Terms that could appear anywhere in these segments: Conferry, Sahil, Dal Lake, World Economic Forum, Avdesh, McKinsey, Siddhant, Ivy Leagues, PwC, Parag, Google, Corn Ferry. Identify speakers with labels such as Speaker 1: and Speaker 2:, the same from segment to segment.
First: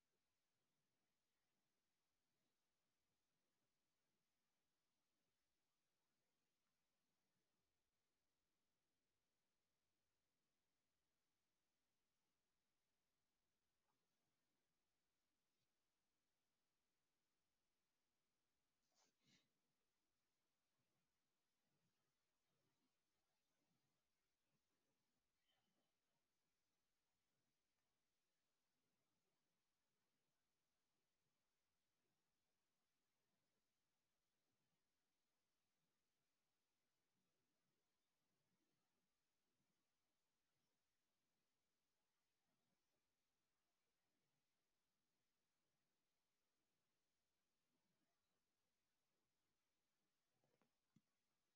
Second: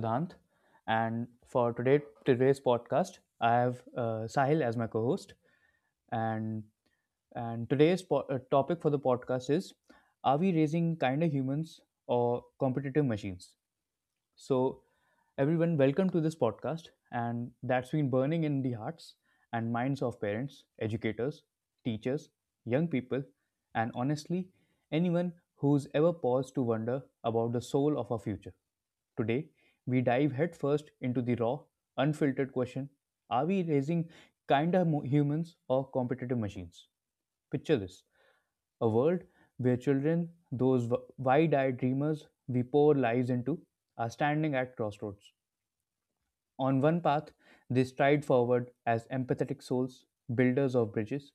Speaker 1: Siddhant, and for today's podcast, I have Sahil as my co-host, and topic for the podcast is: are we raising kinder humans or competitive machines? So, everyone, welcome to this podcast, and that's been burning in the hearts and minds of parents, educators, teachers, young people, and honestly, anyone who's ever paused to wonder about the soul of our future. Today, we dive headfirst into the raw, unfiltered question: are we raising humans or competitive machines? Picture this: a world where children, those wide eyed dreamers we pour lives into, are standing at crossroads. On one path, they stride forward as empathetic souls, builders of bridges,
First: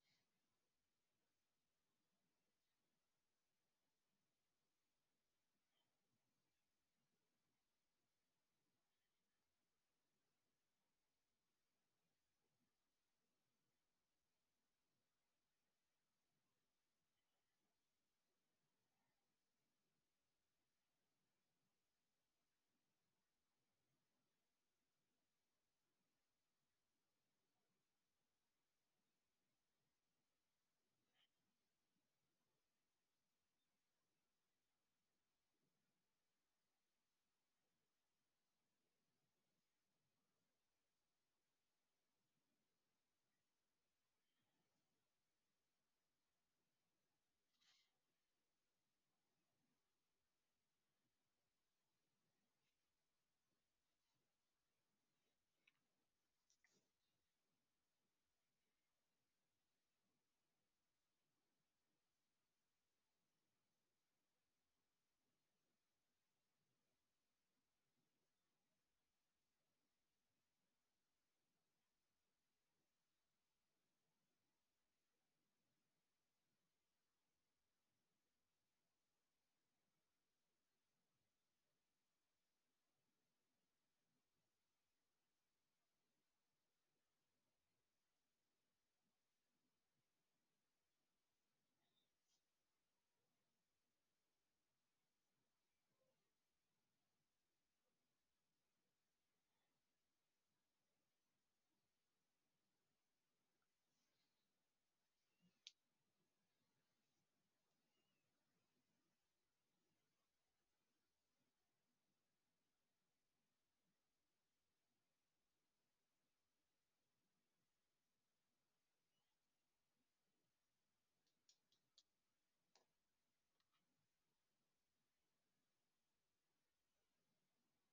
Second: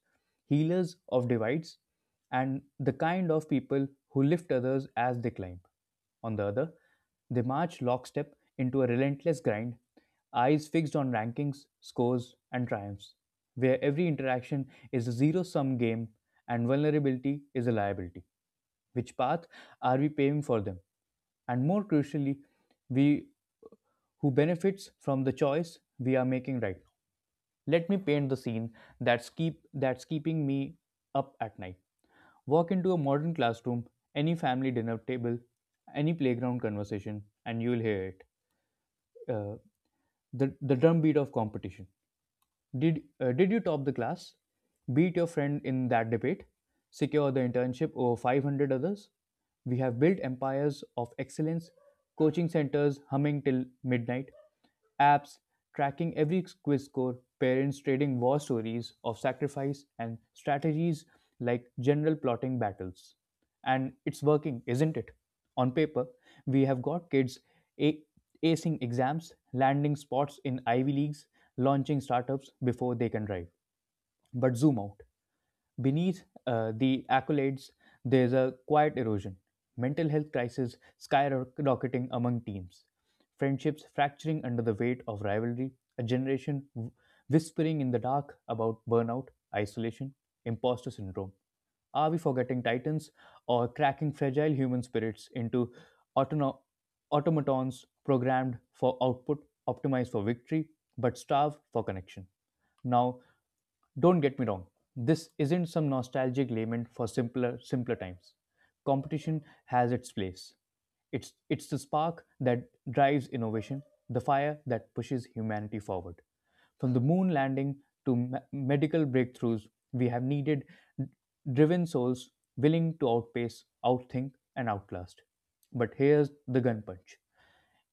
Speaker 1: healers of divides, and the kind of people who lift others as they climb. On the other, they march lockstep into a relentless grind, eyes fixed on rankings, scores, and triumphs, where every interaction is a zero sum game and vulnerability is a liability. Which path are we paving for them? And more crucially, we who benefits from the choice we are making right now. Let me paint the scene that's keep that's keeping me up at night. Walk into a modern classroom, any family dinner table, any playground conversation, and you'll hear it. Uh, the drumbeat of competition. Did you top the class? Beat your friend in that debate? Secure the internship over 500 others? We have built empires of excellence, coaching centers humming till midnight, apps tracking every quiz score, parents trading war stories of sacrifice, and strategies like general plotting battles. And it's working, isn't it? On paper, we have got kids a- acing exams, landing spots in Ivy Leagues, launching startups before they can drive. But zoom out. Beneath the accolades, there's a quiet erosion. Mental health crisis skyrocketing among teams. Friendships fracturing under the weight of rivalry. A generation whispering in the dark about burnout, isolation, imposter syndrome. Are we forgetting titans or cracking fragile human spirits into autono- automatons programmed for output, optimized for victory, but starved for connection? Now, don't get me wrong, this isn't some nostalgic lament for simpler times. Competition has its place. It's the spark that drives innovation, the fire that pushes humanity forward. From the moon landing to medical breakthroughs, we have needed driven souls willing to outpace, outthink, and outlast. But here's the gun punch:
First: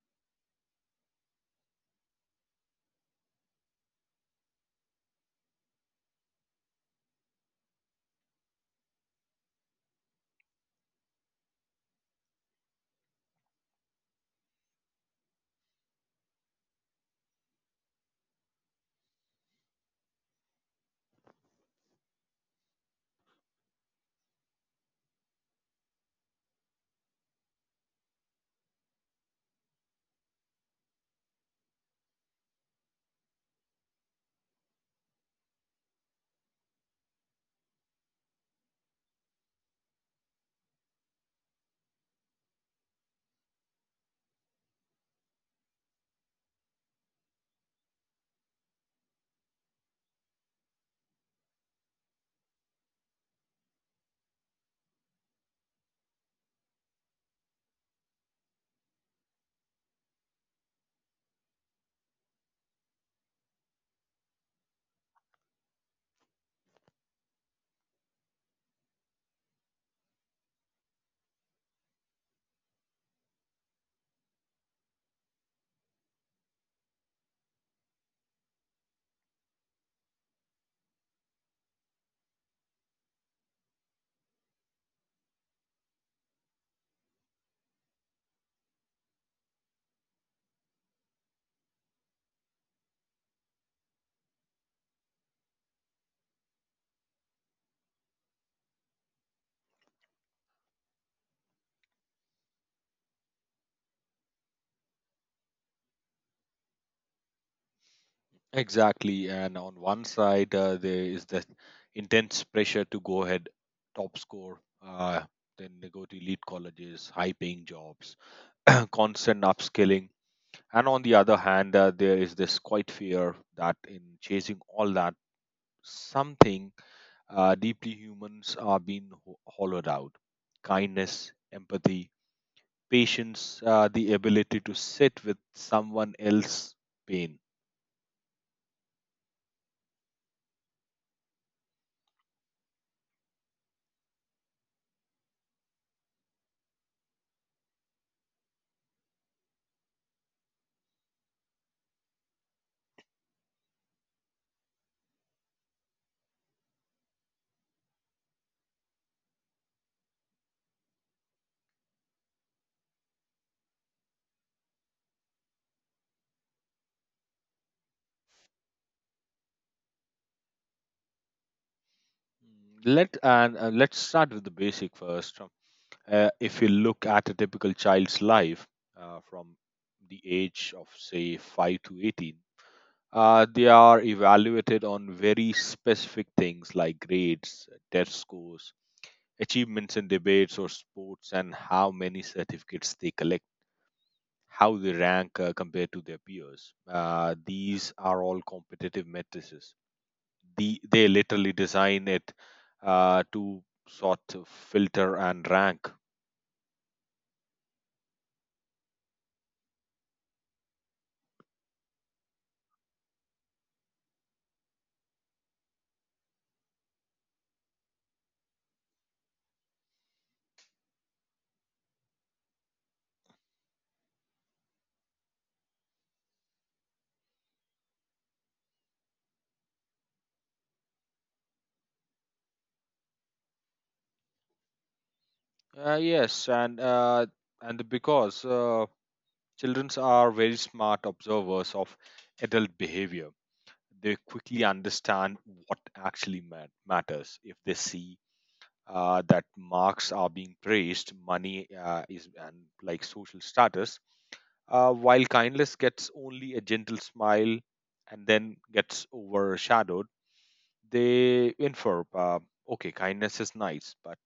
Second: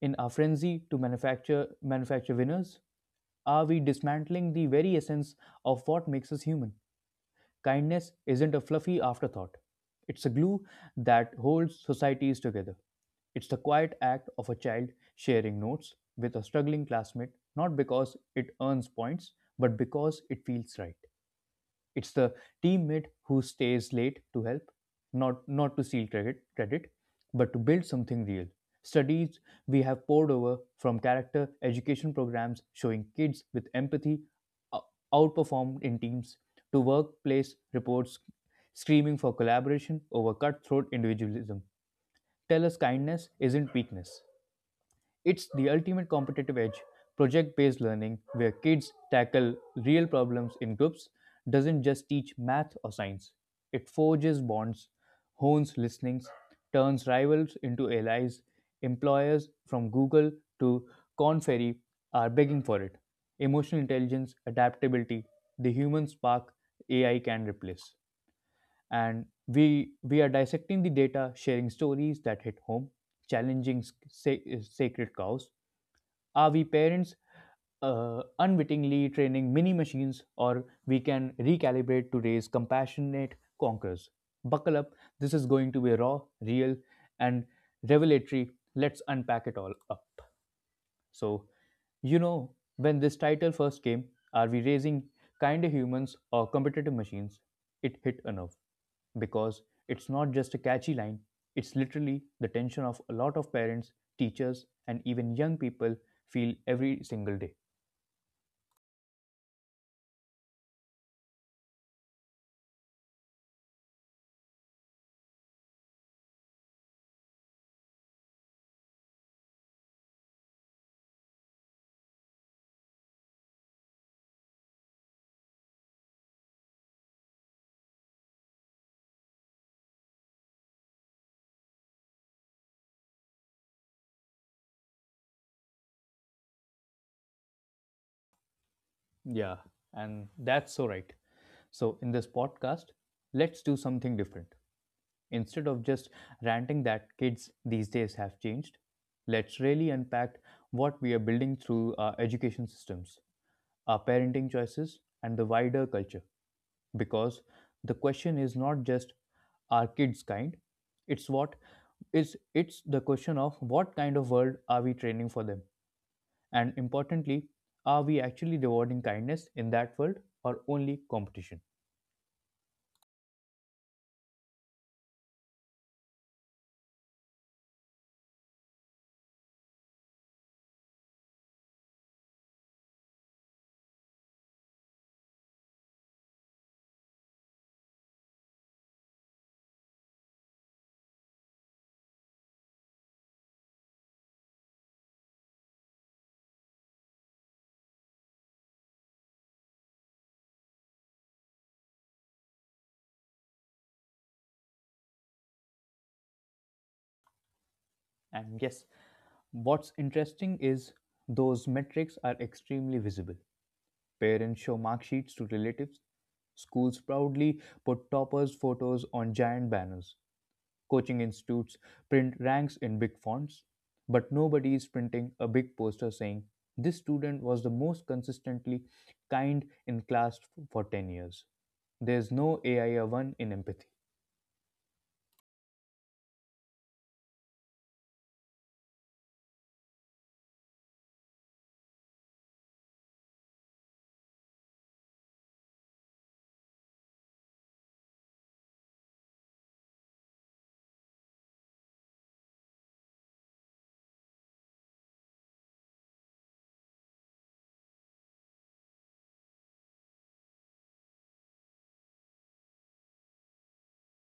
Speaker 1: in our frenzy to manufacture winners, are we dismantling the very essence of what makes us human? Kindness isn't a fluffy afterthought. It's a glue that holds societies together. It's the quiet act of a child sharing notes with a struggling classmate, not because it earns points, but because it feels right. It's the teammate who stays late to help, not to steal credit, but to build something real. Studies we have poured over, from character education programs showing kids with empathy ou- outperformed in teams to workplace reports screaming for collaboration over cutthroat individualism, tell us kindness isn't weakness. It's the ultimate competitive edge. Project based learning, where kids tackle real problems in groups, doesn't just teach math or science. It forges bonds, hones listenings, turns rivals into allies. Employers from Google to Conferry are begging for it. Emotional intelligence, adaptability, the human spark AI can replace. And we are dissecting the data, sharing stories that hit home, challenging sacred cows. Are we parents unwittingly training mini machines, or we can recalibrate to raise compassionate conquerors? Buckle up, this is going to be raw, real, and revelatory. Let's unpack it all up. So, you know, when this title first came, are we raising kinder humans or competitive machines? It hit a nerve because it's not just a catchy line, it's literally the tension of a lot of parents, teachers, and even young people feel every single day.
Speaker 2: Exactly. And on one side, there is the intense pressure to go ahead top score. Uh, then they go to elite colleges, high paying jobs, constant upskilling. And on the other hand, there is this quite fear that in chasing all that, something deeply humans are being hollowed out. Kindness, empathy, patience, the ability to sit with someone else's pain.
Speaker 1: Yeah, and that's so right. So, in this podcast, let's do something different. Instead of just ranting that kids these days have changed, let's really unpack what we are building through our education systems, our parenting choices, and the wider culture. Because the question is not just are kids kind, it's what it's the question of what kind of world are we training for them and importantly, are we actually rewarding kindness in that world or only competition?
Speaker 2: Mm, let's start with the basic first. If you look at a typical child's life from the age of say 5 to 18, they are evaluated on very specific things like grades, test scores, achievements in debates or sports, and how many certificates they collect. How they rank compared to their peers. These are all competitive metrics, they literally design it to sort of filter and rank.
Speaker 1: And yes, what's interesting is those metrics are extremely visible. Parents show mark sheets to relatives, schools proudly put toppers' photos on giant banners, coaching institutes print ranks in big fonts, but nobody is printing a big poster saying, this student was the most consistently kind in class for 10 years. There's no AIA1 in empathy.
Speaker 2: Yes, and because Children are very smart observers of adult behavior. They quickly understand what actually matters. If they see that marks are being praised, money is and like social status, while kindness gets only a gentle smile and then gets overshadowed, they infer, okay, kindness is nice, but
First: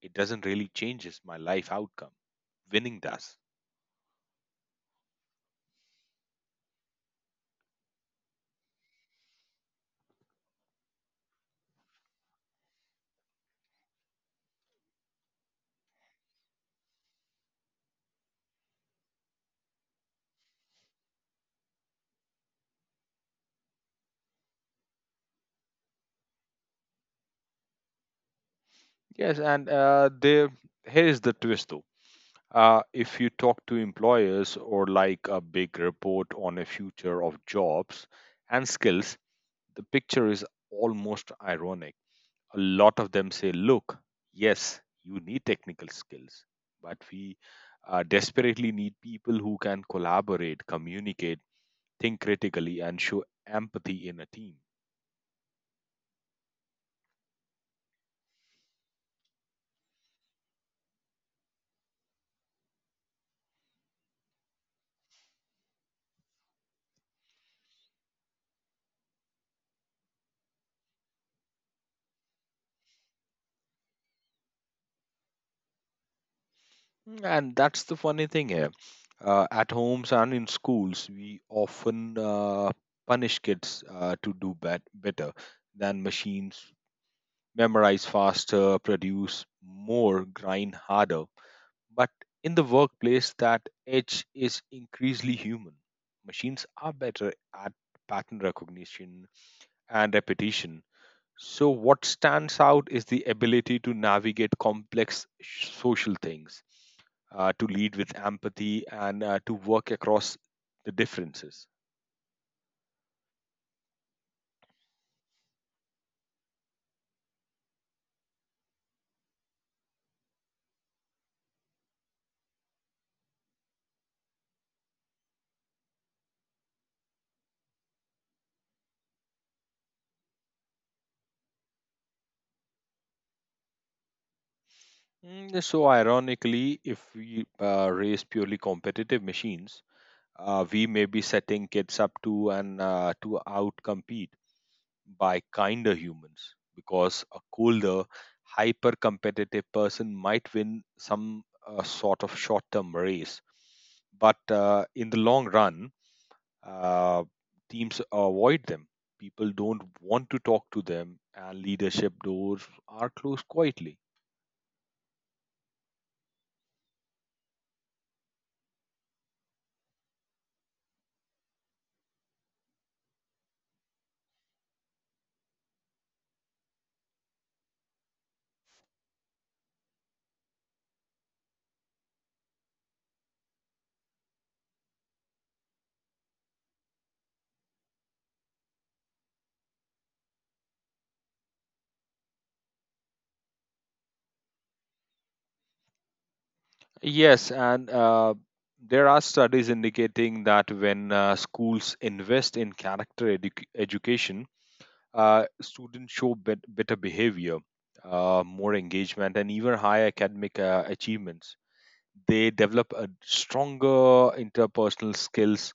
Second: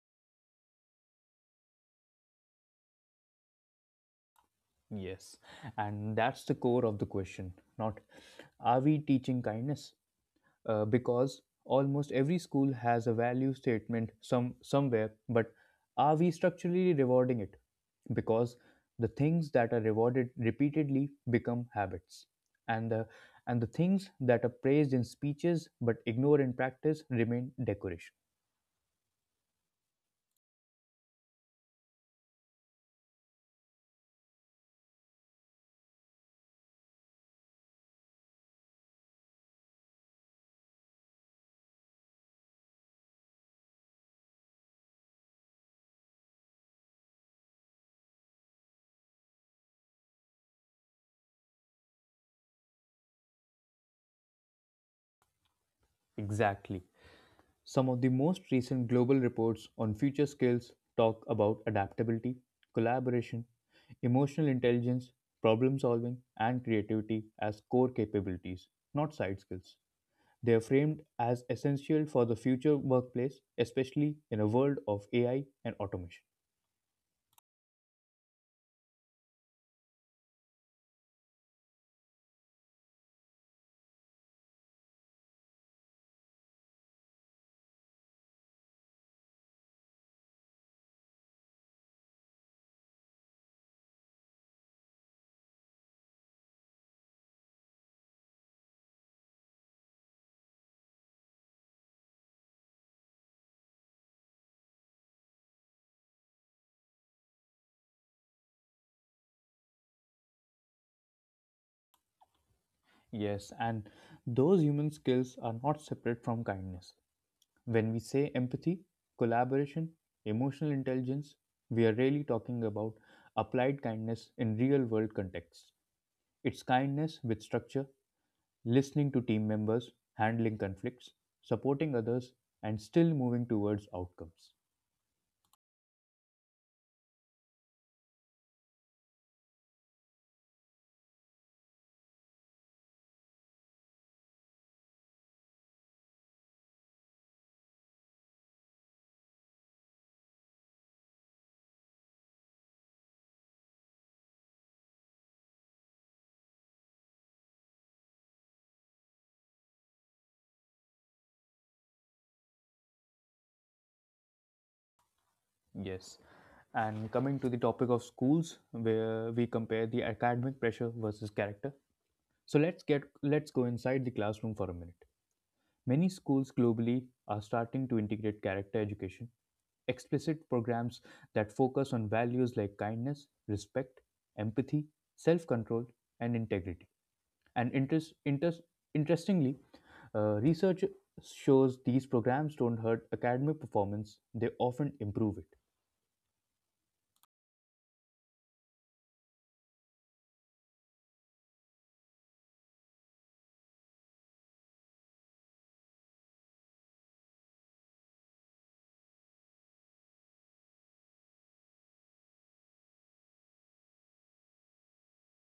Speaker 2: it doesn't really changes my life outcome. Winning does.
Speaker 1: Yes, and that's the core of the question. Not are we teaching kindness? Because almost every school has a value statement some somewhere, but are we structurally rewarding it, because the things that are rewarded repeatedly become habits, and the things that are praised in speeches but ignored in practice remain decoration.
Speaker 2: Yes, and there here is the twist though. If you talk to employers or like a big report on a future of jobs and skills, the picture is almost ironic. A lot of them say, look, yes, you need technical skills, but we desperately need people who can collaborate, communicate, think critically, and show empathy in a team.
Speaker 1: Exactly. Some of the most recent global reports on future skills talk about adaptability, collaboration, emotional intelligence, problem solving, and creativity as core capabilities, not side skills. They are framed as essential for the future workplace, especially in a world of AI and automation.
Speaker 2: And that's the funny thing here. At homes and in schools, we often punish kids to do better than machines, memorize faster, produce more, grind harder. But in the workplace, that edge is increasingly human. Machines are better at pattern recognition and repetition. So, what stands out is the ability to navigate complex social things, to lead with empathy, and to work across the differences.
Speaker 1: Yes, and those human skills are not separate from kindness. When we say empathy, collaboration, emotional intelligence, we are really talking about applied kindness in real world contexts. It's kindness with structure, listening to team members, handling conflicts, supporting others, and still moving towards outcomes.
Speaker 2: So, ironically, if we raise purely competitive machines, we may be setting kids up to outcompete by kinder humans, because a colder, hyper competitive person might win some sort of short term race. But in the long run, uh, teams avoid them. People don't want to talk to them, and leadership doors are closed quietly.
Speaker 1: Yes. And coming to the topic of schools, where we compare the academic pressure versus character. So let's go inside the classroom for a minute. Many schools globally are starting to integrate character education, explicit programs that focus on values like kindness, respect, empathy, self control, and integrity. And interestingly, research shows these programs don't hurt academic performance, they often improve it.
Speaker 2: Yes, and there are studies indicating that when schools invest in character education, students show better behavior, more engagement, and even higher academic achievements. They develop a stronger interpersonal skills,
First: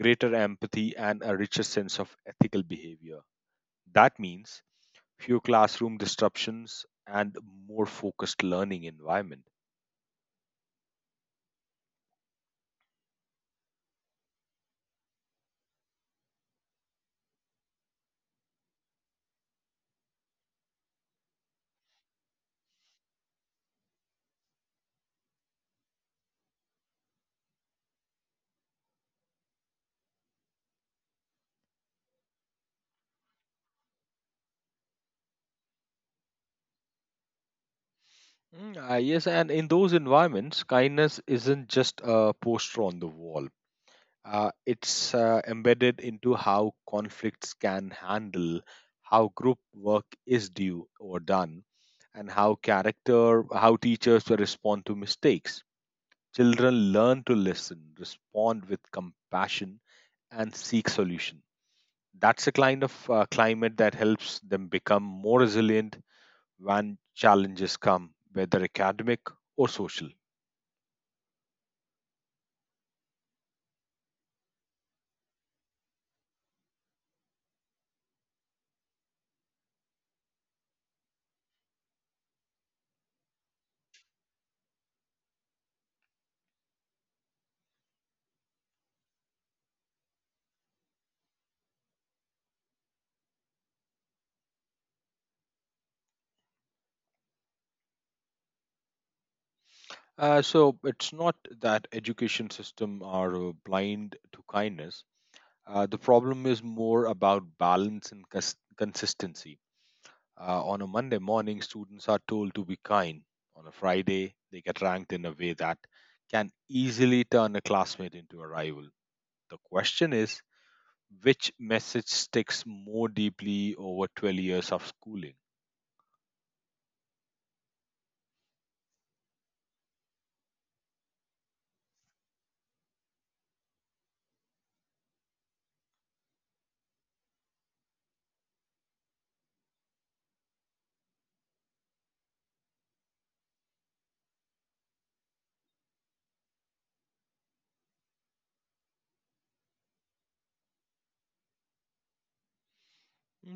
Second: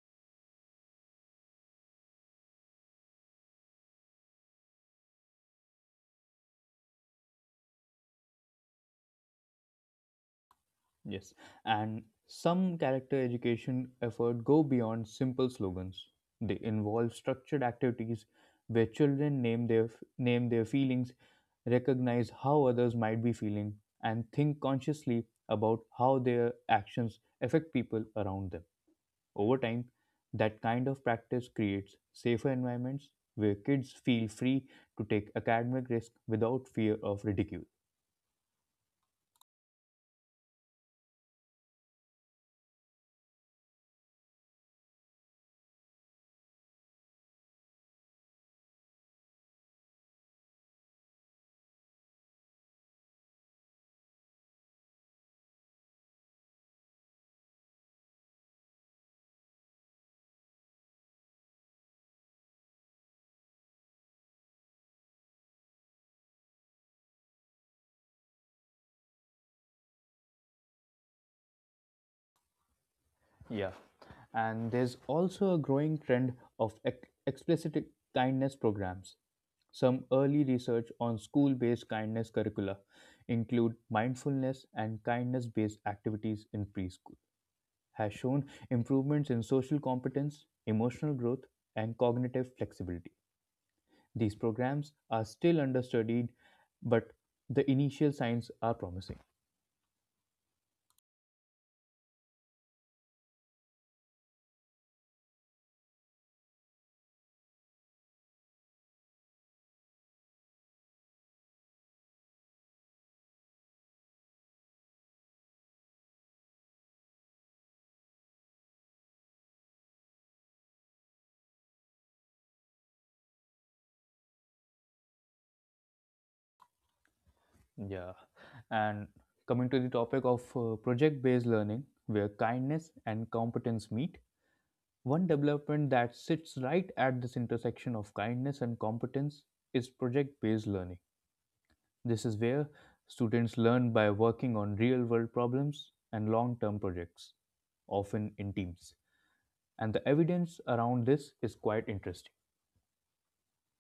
Speaker 2: greater empathy, and a richer sense of ethical behavior. That means fewer classroom disruptions and more focused learning environment.
Speaker 1: Yes, and some character education effort go beyond simple slogans. They involve structured activities where children name their feelings, recognize how others might be feeling, and think consciously about how their actions affect people around them. Over time, that kind of practice creates safer environments where kids feel free to take academic risk without fear of ridicule.
Speaker 2: Yes, and in those environments, kindness isn't just a poster on the wall. It's embedded into how conflicts can handle, how group work is due or done, and how character how teachers will respond to mistakes. Children learn to listen, respond with compassion, and seek solution. That's a kind of climate that helps them become more resilient when challenges come, whether academic or social.
Speaker 1: Yeah. And there's also a growing trend of explicit kindness programs. Some early research on school based kindness curricula, include mindfulness and kindness based activities in preschool, has shown improvements in social competence, emotional growth, and cognitive flexibility. These programs are still understudied, but the initial signs are promising.
Speaker 2: So it's not that education system are blind to kindness. The problem is more about balance and consistency. On a Monday morning, students are told to be kind. On a Friday, they get ranked in a way that can easily turn a classmate into a rival. The question is, which message sticks more deeply over 12 years of schooling?
Speaker 1: Yeah. And coming to the topic of project based learning, where kindness and competence meet, one development that sits right at this intersection of kindness and competence is project based learning. This is where students learn by working on real world problems and long term projects, often in teams. And the evidence around this is quite interesting.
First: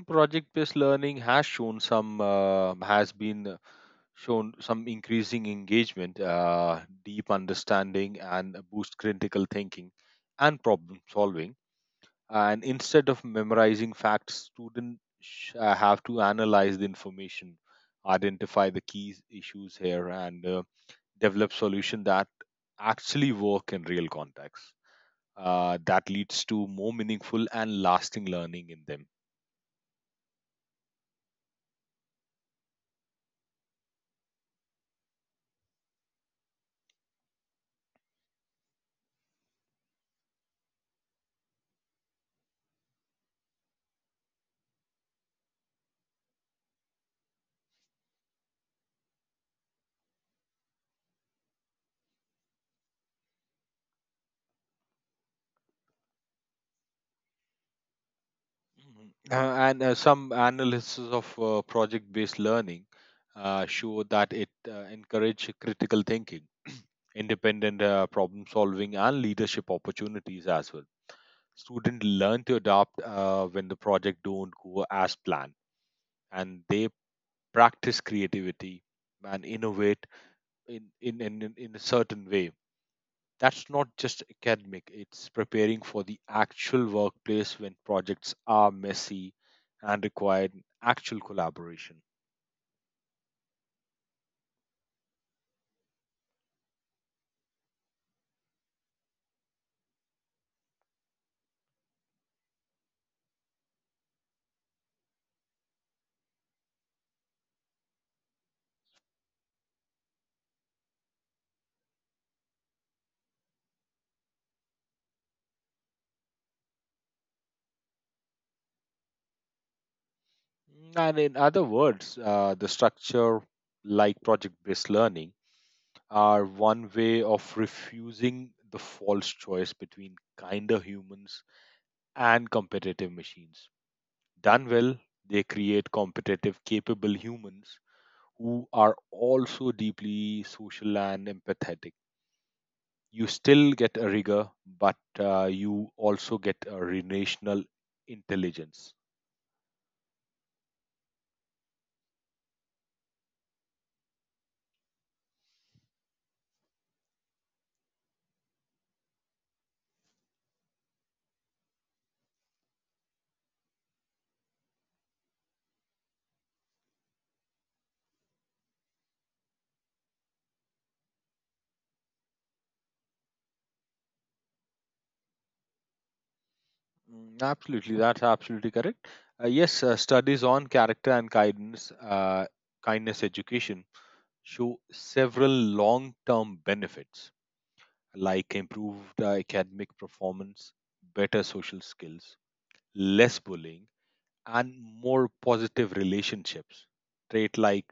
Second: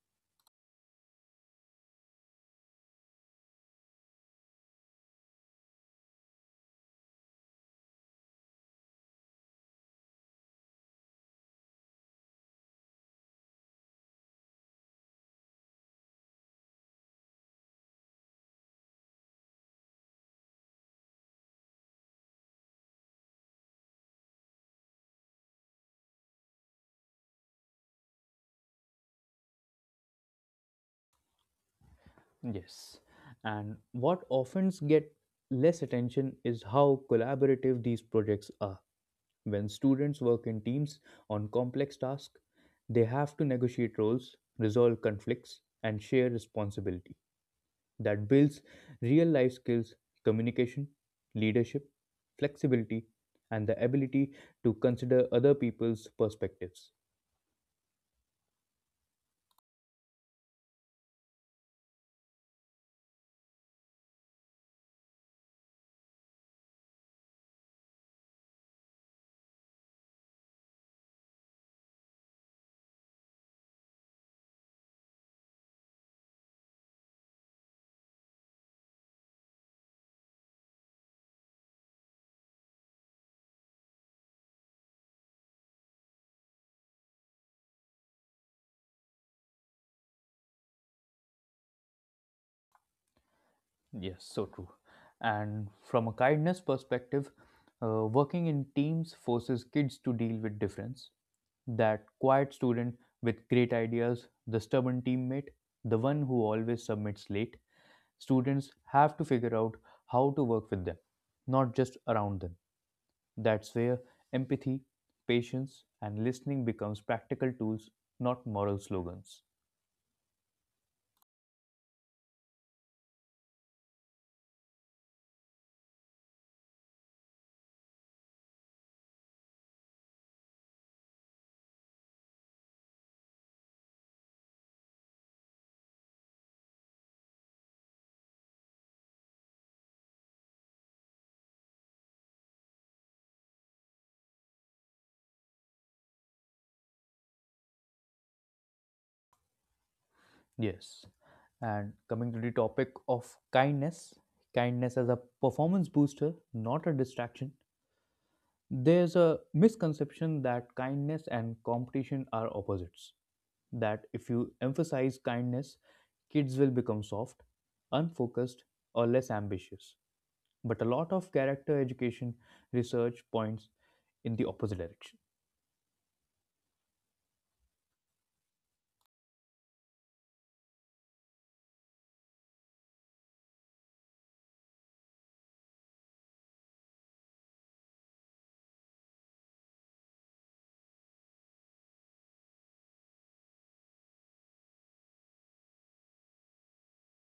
Speaker 2: Project based learning has shown has been shown some increasing engagement, deep understanding, and boost critical thinking and problem solving. And instead of memorizing facts, students have to analyze the information, identify the key issues here, and develop solutions that actually work in real contexts. That leads to more meaningful and lasting learning in them.
Speaker 1: Yes. And what often gets less attention is how collaborative these projects are. When students work in teams on complex tasks, they have to negotiate roles, resolve conflicts, and share responsibility. That builds real life skills, communication, leadership, flexibility, and the ability to consider other people's perspectives.
Speaker 2: Mhm. And Some analysis of project-based learning show that it encourage critical thinking, independent problem solving, and leadership opportunities as well. Students learn to adapt when the project don't go as planned, and they practice creativity and innovate in a certain way. That's not just academic, it's preparing for the actual workplace when projects are messy and require actual collaboration.
Speaker 1: Yes, so true. And from a kindness perspective, working in teams forces kids to deal with difference. That quiet student with great ideas, the stubborn teammate, the one who always submits late, students have to figure out how to work with them, not just around them. That's where empathy, patience, and listening becomes practical tools, not moral slogans.
Speaker 2: And in other words, the structure, like project based learning, are one way of refusing the false choice between kinder humans and competitive machines. Done well, they create competitive, capable humans who are also deeply social and empathetic. You still get a rigor, but you also get a relational intelligence.
Speaker 1: Yes. And coming to the topic of kindness, kindness as a performance booster, not a distraction. There's a misconception that kindness and competition are opposites. That if you emphasize kindness, kids will become soft, unfocused, or less ambitious. But a lot of character education research points in the opposite direction.
Speaker 2: Absolutely, that's absolutely correct. Yes, Studies on character and kindness, kindness education show several long-term benefits like improved academic performance, better social skills, less bullying, and more positive relationships. Trait like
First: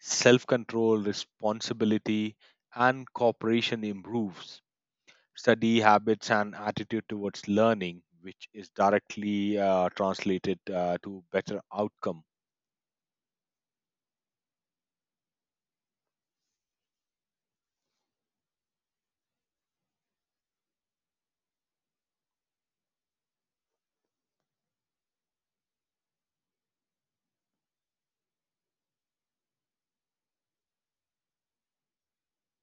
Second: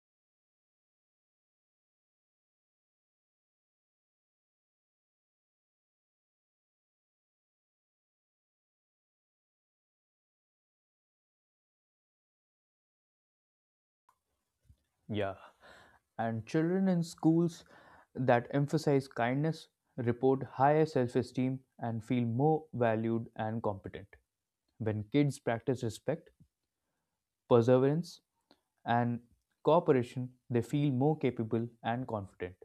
Speaker 2: self control, responsibility, and cooperation improves. Study habits and attitude towards learning, which is directly translated to better outcome.
Speaker 1: Yeah. And children in schools that emphasize kindness report higher self esteem and feel more valued and competent. When kids practice respect, perseverance, and cooperation, they feel more capable and confident.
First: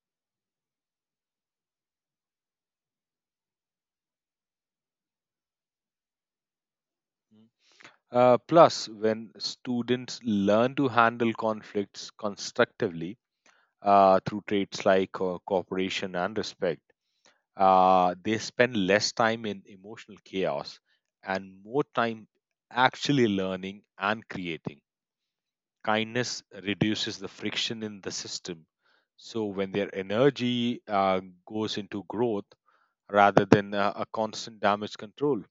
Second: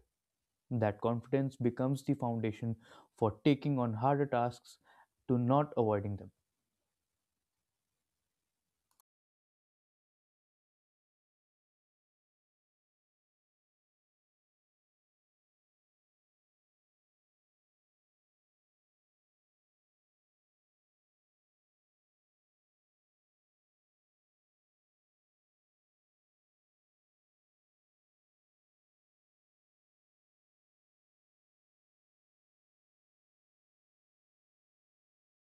Speaker 1: That confidence becomes the foundation for taking on harder tasks to not avoiding them.
Speaker 2: Plus, when students learn to handle conflicts constructively through traits like cooperation and respect, they spend less time in emotional chaos and more time actually learning and creating. Kindness reduces the friction in the system. So when their energy goes into growth rather than a constant damage control.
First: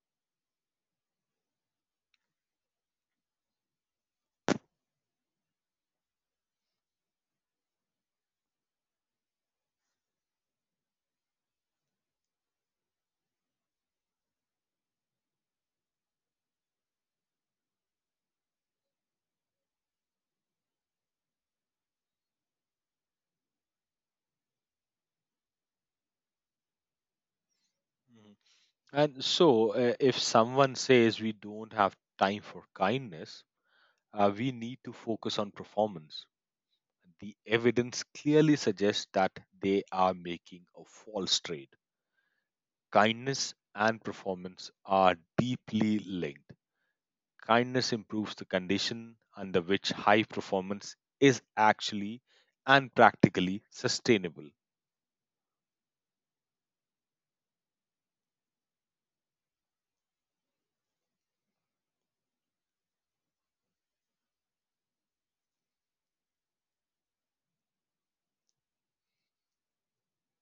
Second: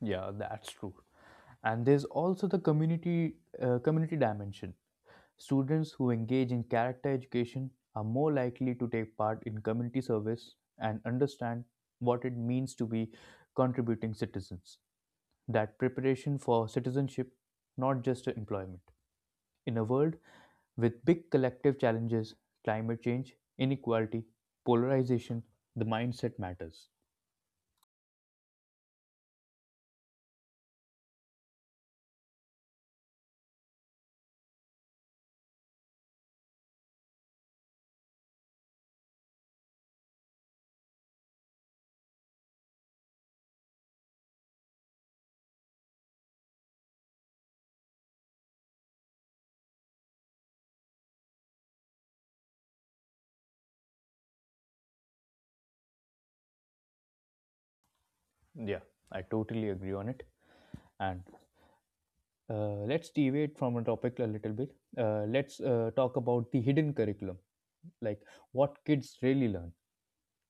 Speaker 1: Yeah, that's true. And there's also the community community dimension. Students who engage in character education are more likely to take part in community service and understand what it means to be contributing citizens. That preparation for citizenship, not just employment. In a world with big collective challenges, climate change, inequality, polarization, the mindset matters.
Speaker 2: Mhm. And so if someone says we don't have time for kindness, we need to focus on performance. The evidence clearly suggests that they are making a false trade. Kindness and performance are deeply linked. Kindness improves the condition under which high performance is actually and practically sustainable.
Speaker 1: Yeah, I totally agree on it. And let's deviate from a topic a little bit. Let's talk about the hidden curriculum, like what kids really learn.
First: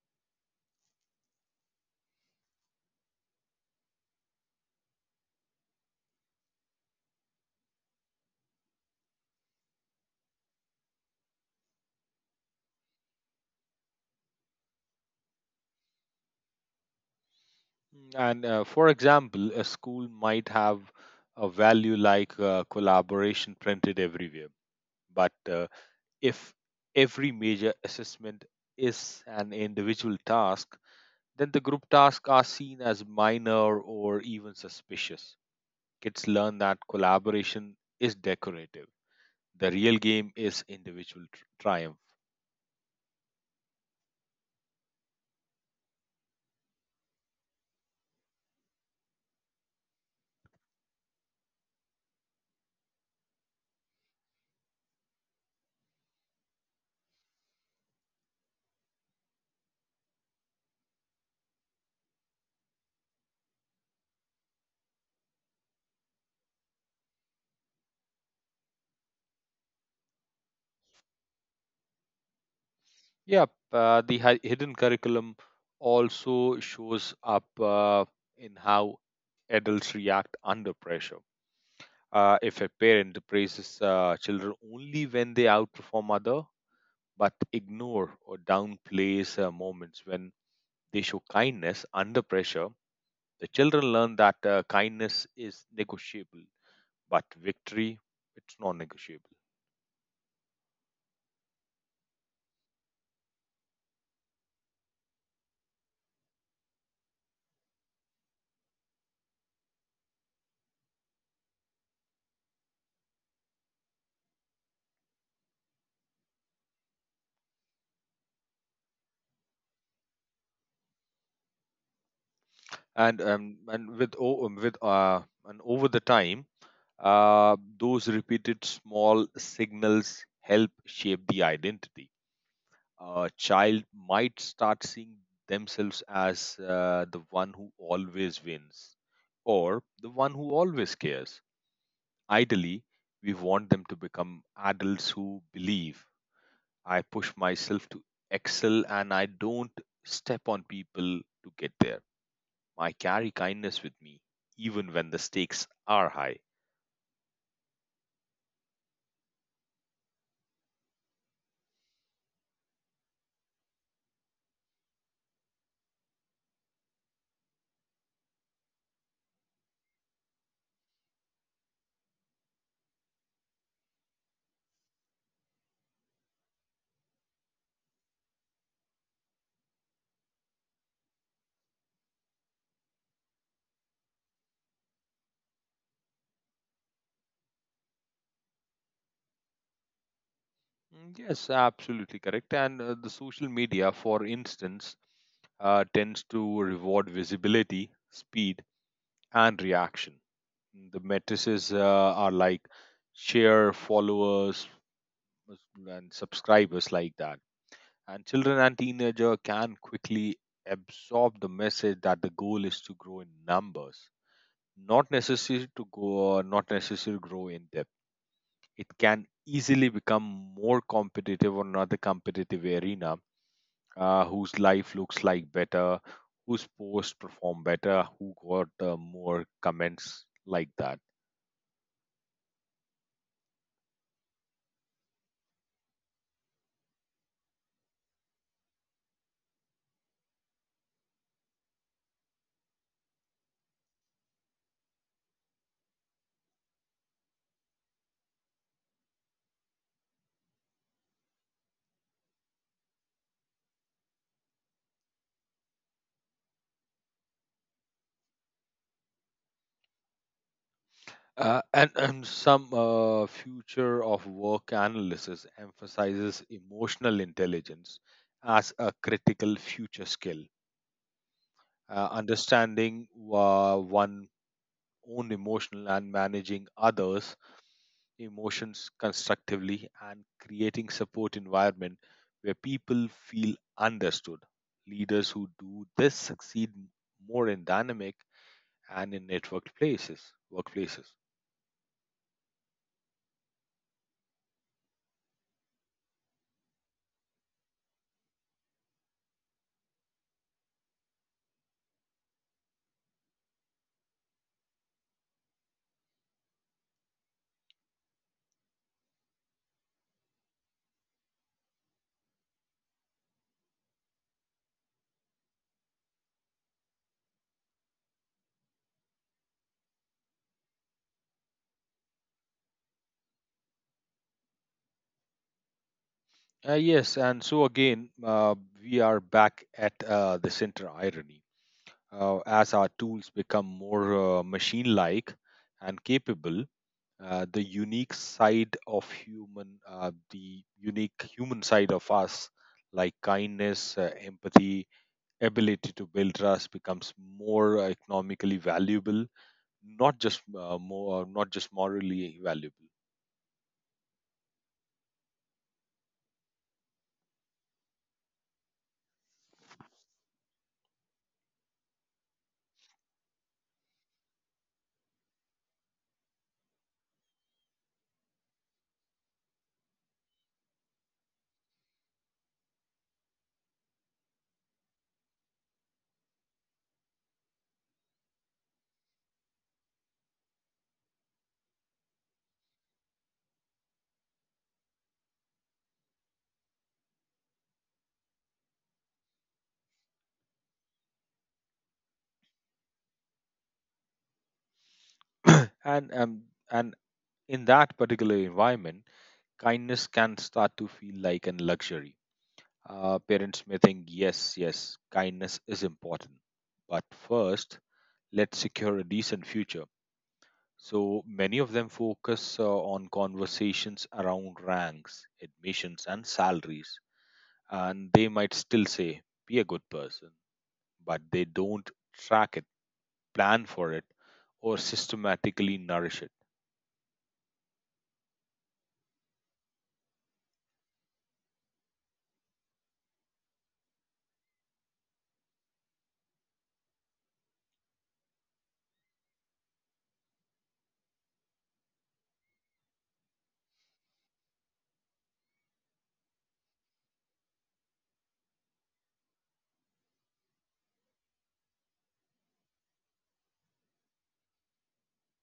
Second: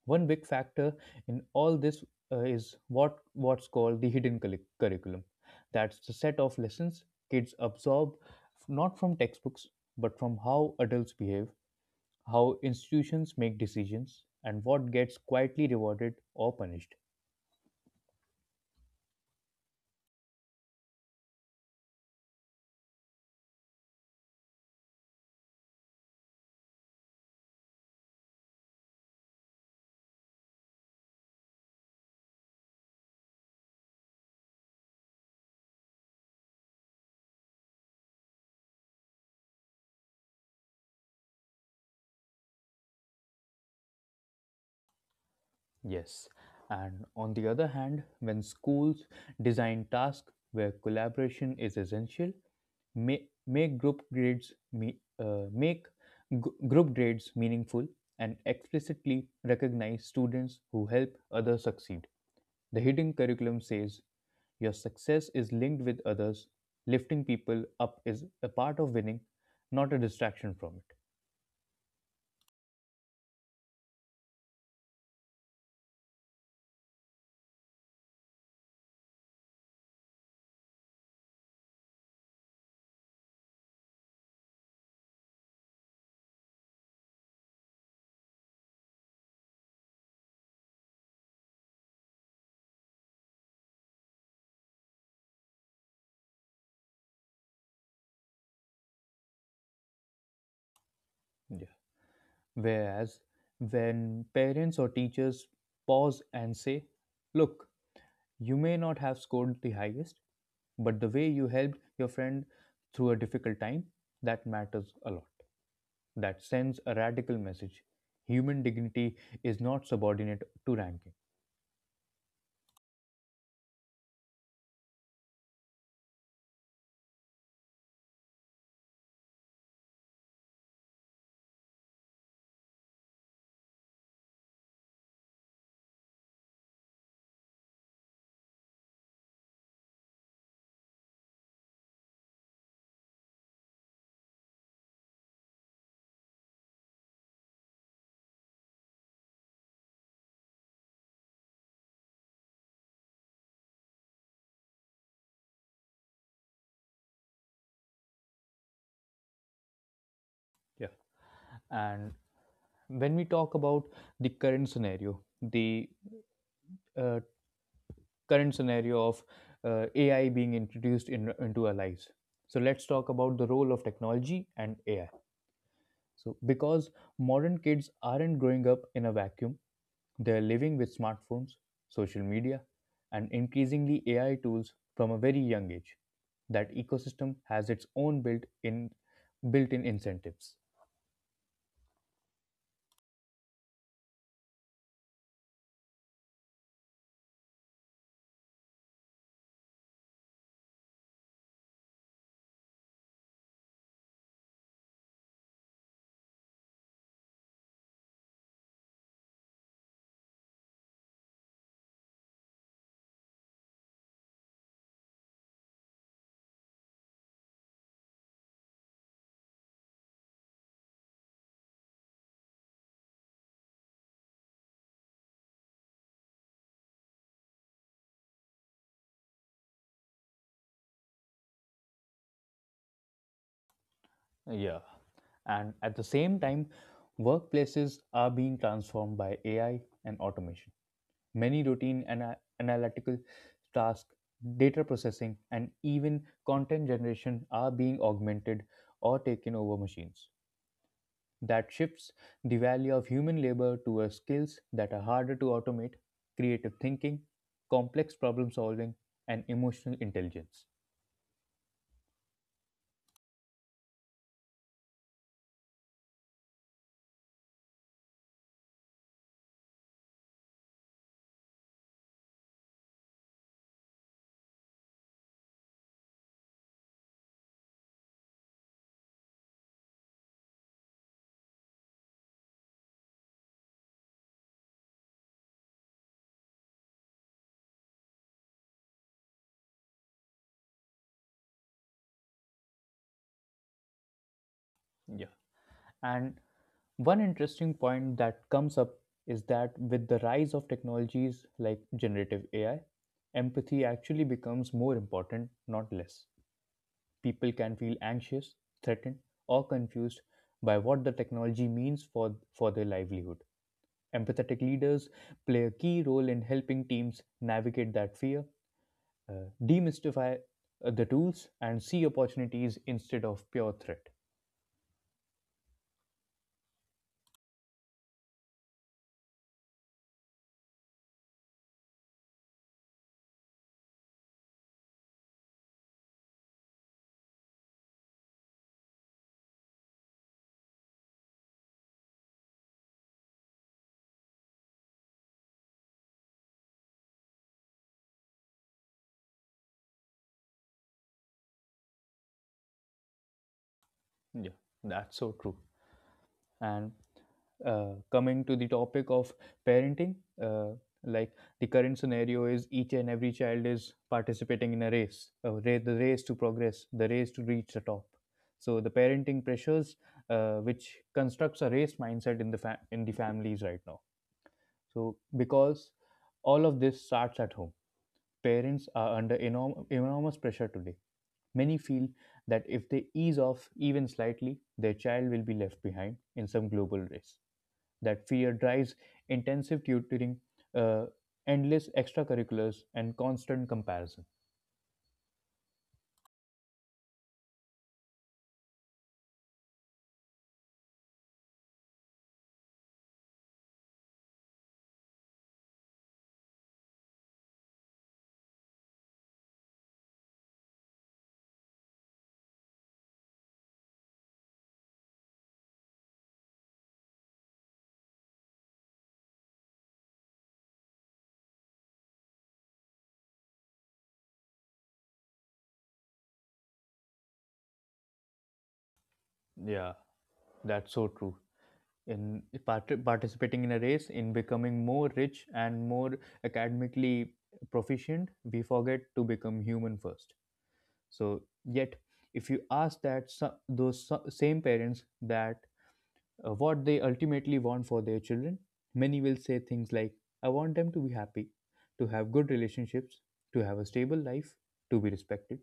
Speaker 1: One big factor in all this is what's called the curriculum. That's the set of lessons kids absorb not from textbooks but from how adults behave, how institutions make decisions, and what gets quietly rewarded or punished.
Speaker 2: And for example, a school might have a value like collaboration printed everywhere, but if every major assessment is an individual task, then the group tasks are seen as minor or even suspicious. Kids learn that collaboration is decorative. The real game is individual triumph.
Speaker 1: Yes. And on the other hand, when schools design tasks where collaboration is essential, make group grades meaningful and explicitly recognize students who help others succeed. The hidden curriculum says your success is linked with others. Lifting people up is a part of winning, not a distraction from it.
Speaker 2: Yep, hidden curriculum also shows up in how adults react under pressure. If a parent praises children only when they outperform other, but ignore or downplays moments when they show kindness under pressure, the children learn that kindness is negotiable, but victory it's non-negotiable.
Speaker 1: Yes. Whereas when parents or teachers pause and say, "Look, you may not have scored the highest, but the way you helped your friend through a difficult time, that matters a lot." That sends a radical message. Human dignity is not subordinate to ranking.
Speaker 2: And with o- with and over the time, those repeated small signals help shape the identity. A child might start seeing themselves as the one who always wins or the one who always cares. Ideally we want them to become adults who believe, I push myself to excel and I don't step on people to get there. I carry kindness with me, even when the stakes are high.
Speaker 1: Yeah. And when we talk about the uh, current scenario of AI being into our lives. So let's talk about the role of technology and AI. Because modern kids aren't growing up in a vacuum, they're living with smartphones, social media, and increasingly AI tools from a very young age. That ecosystem has its own built-in incentives.
Speaker 2: Yes, absolutely correct. And the social media, for instance, tends to reward visibility, speed, and reaction. The matrices are like share, followers, uh, and subscribers, like that. And children and teenager can quickly absorb the message that the goal is to grow in numbers, not necessary to grow in depth. It can easily become more competitive on another competitive arena, whose life looks like better, whose posts perform better, who got more comments like that.
Speaker 1: Yeah. And at the same time, workplaces are being transformed by AI and automation. Many routine analytical tasks, data processing, and even content generation are being augmented or taken over machines. That shifts the value of human labor towards skills that are harder to automate: creative thinking, complex problem solving, and emotional intelligence.
Speaker 2: And some future of work analysis emphasizes emotional intelligence as a critical future skill. Understanding one own emotional and managing others emotions constructively and creating support environment where people feel understood. Leaders who do this succeed more in dynamic and in networked places, workplaces.
Speaker 1: Yeah. And one interesting point that comes up is that with the rise of technologies like generative AI, empathy actually becomes more important, not less. People can feel anxious, threatened, or confused by what the technology means for their livelihood. Empathetic leaders play a key role in helping teams navigate that fear, demystify the tools, and see opportunities instead of pure threat.
Speaker 2: Yes, and so again, we are back at the center irony. As our tools become more machine like and capable, the unique human side of us, like kindness, empathy, ability to build trust, becomes more economically valuable, not just morally valuable.
Speaker 1: Yeah, that's so true. And coming to the topic of parenting, uh, like, the current scenario is each and every child is participating in a race, the race to progress, the race to reach the top. So the parenting pressures, which constructs a race mindset in the in the families right now. So because all of this starts at home, parents are under enormous pressure today. Many feel that if they ease off even slightly, their child will be left behind in some global race. That fear drives intensive tutoring, uh, endless extracurriculars, and constant comparison.
Speaker 2: and um, and in that particular environment, kindness can start to feel like a luxury. Parents may think, yes, yes, kindness is important. But first, let's secure a decent future. So many of them focus on conversations around ranks, admissions, and salaries. And they might still say, be a good person, but they don't track it, plan for it, or systematically nourish it.
Speaker 1: Yeah, that's so true. In participating in a race, in becoming more rich and more academically proficient, we forget to become human first. So, yet, if you ask those same parents that what they ultimately want for their children, many will say things like, "I want them to be happy, to have good relationships, to have a stable life, to be respected."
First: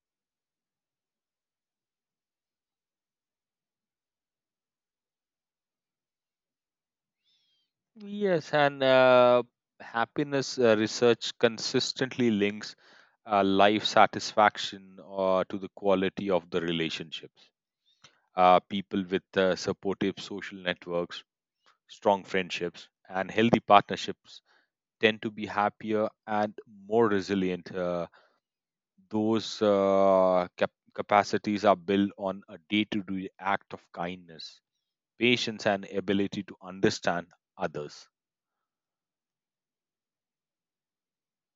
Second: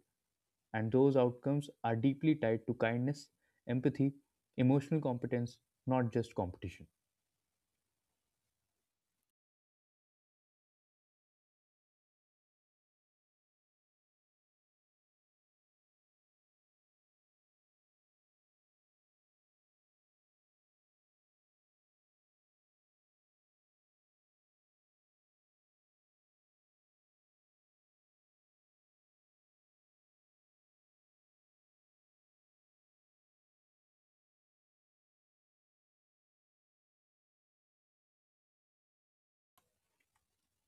Speaker 1: And those outcomes are deeply tied to kindness, empathy, emotional competence, not just competition.
Speaker 2: Yes, and happiness research consistently links life satisfaction to the quality of the relationships. People with supportive social networks, strong friendships, and healthy partnerships tend to be happier and more resilient. Those capacities are built on a day to day act of kindness, patience, and ability to understand others.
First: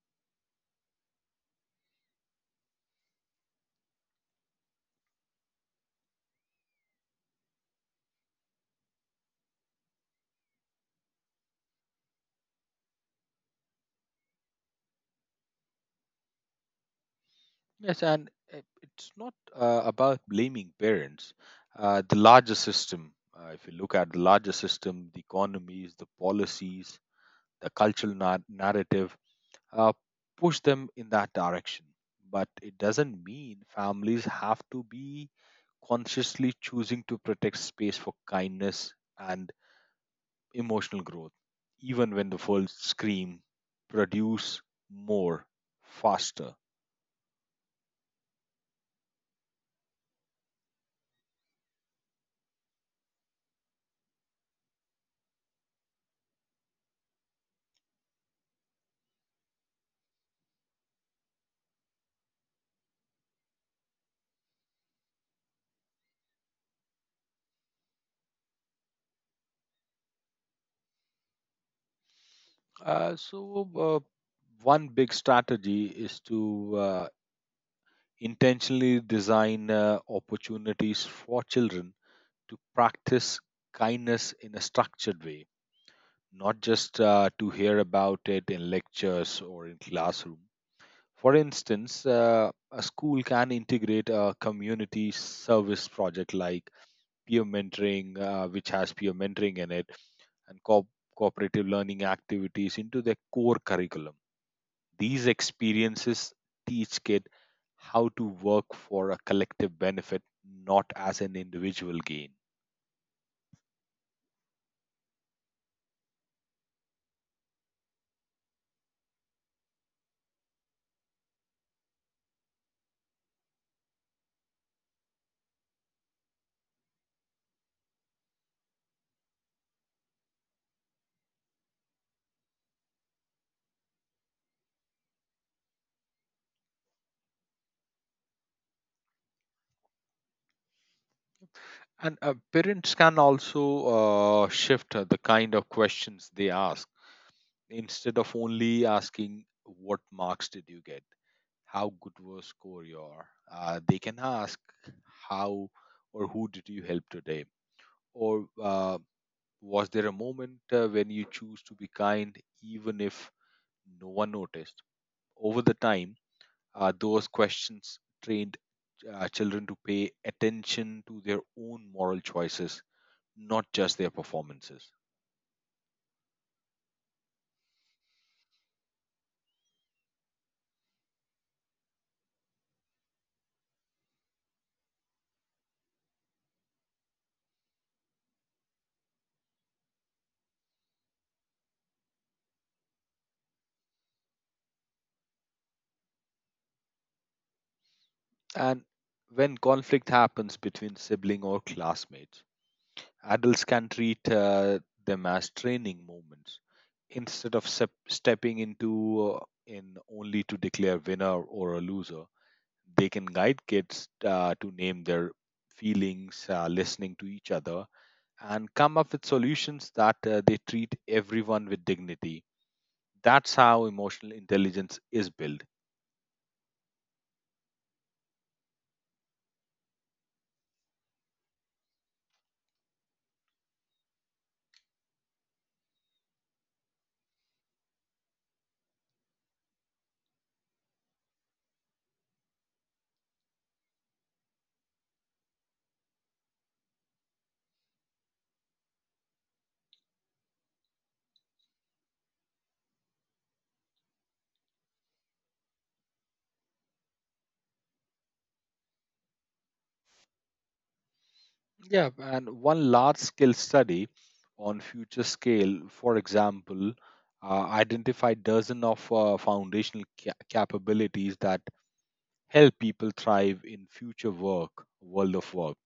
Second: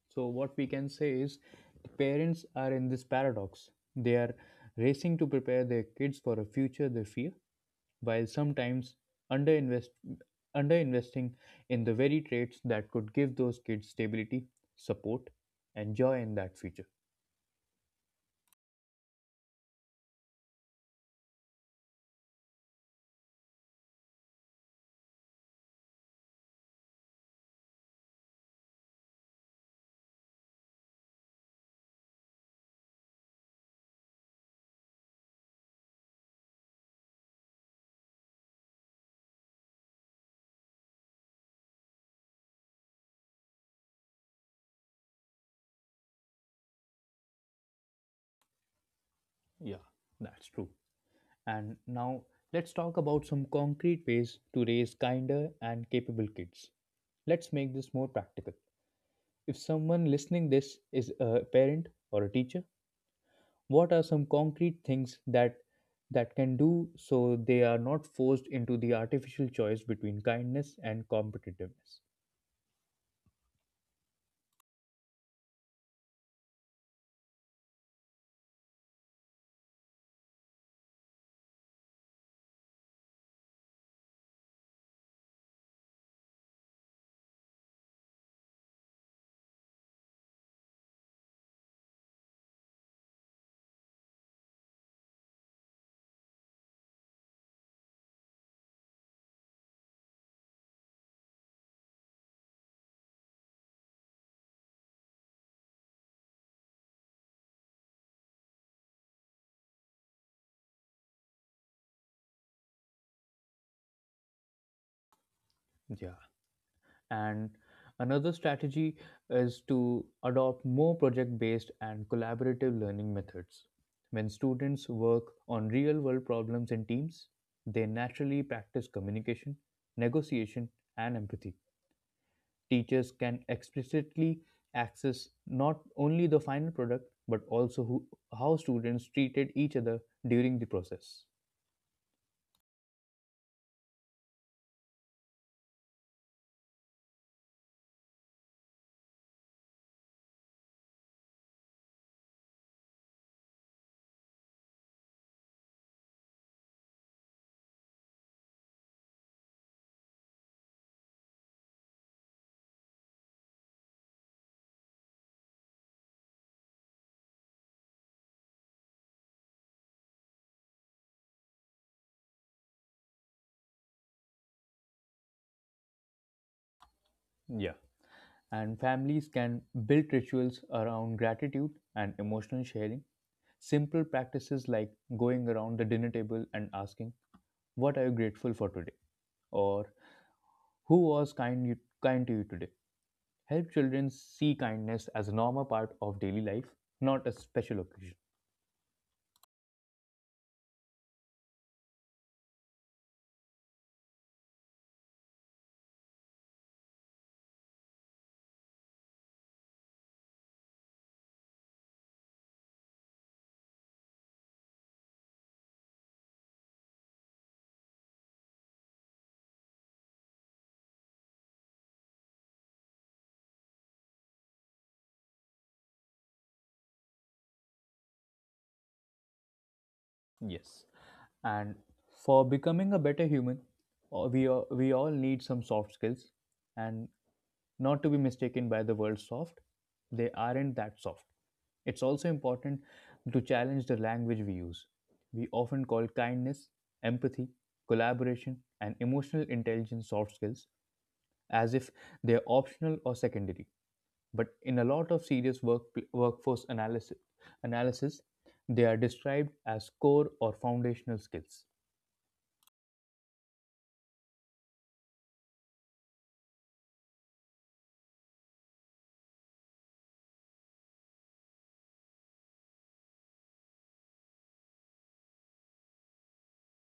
Speaker 1: So, what we can say is parents are in this paradox. They are racing to prepare their kids for a future they fear, while sometimes underinvest, underinvesting in the very traits that could give those kids stability, support, and joy in that future.
Speaker 2: Yes, and it's not about blaming parents. Uh, the larger system, if you look at the larger system, the economies, the policies, the cultural narrative, uh, push them in that direction. But it doesn't mean families have to be consciously choosing to protect space for kindness and emotional growth, even when the world scream, produce more, faster.
Speaker 1: Yeah, that's true. And now let's talk about some concrete ways to raise kinder and capable kids. Let's make this more practical. If someone listening this is a parent or a teacher, what are some concrete things that can do so they are not forced into the artificial choice between kindness and competitiveness?
Speaker 2: Uh, so, uh, one big strategy is to intentionally design opportunities for children to practice kindness in a structured way, not just to hear about it in lectures or in classroom. For instance, a school can integrate a community service project like peer mentoring, which has peer mentoring in it, and cooperative learning activities into their core curriculum. These experiences teach kid how to work for a collective benefit, not as an individual gain.
Speaker 1: Yeah. And another strategy is to adopt more project based and collaborative learning methods. When students work on real world problems in teams, they naturally practice communication, negotiation, and empathy. Teachers can explicitly access not only the final product, but also how students treated each other during the process.
Speaker 2: And parents can also shift the kind of questions they ask. Instead of only asking, "What marks did you get? How good was score your?" They can ask, "How or who did you help today?" Or was there a moment when you choose to be kind even if no one noticed? Over the time, those questions trained children to pay attention to their own moral choices, not just their performances.
Speaker 1: Yeah. And families can build rituals around gratitude and emotional sharing. Simple practices like going around the dinner table and asking, "What are you grateful for today?" or "Who was kind to you today?" help children see kindness as a normal part of daily life, not a special occasion.
Speaker 2: And when conflict happens between sibling or classmates, adults can treat them as training moments instead of stepping into in only to declare winner or a loser. They can guide kids to name their feelings, listening to each other, and come up with solutions that they treat everyone with dignity. That's how emotional intelligence is built.
Speaker 1: Yes. And for becoming a better human, we all need some soft skills. And not to be mistaken by the word soft. They aren't that soft. It's also important to challenge the language we use. We often call kindness, empathy, collaboration, and emotional intelligence soft skills, as if they are optional or secondary. But in a lot of serious work, workforce analysis, they are described as core or foundational skills.
Speaker 2: Yeah, and one large scale study on future scale, for example, identified dozen of foundational capabilities that help people thrive in future work, world of work.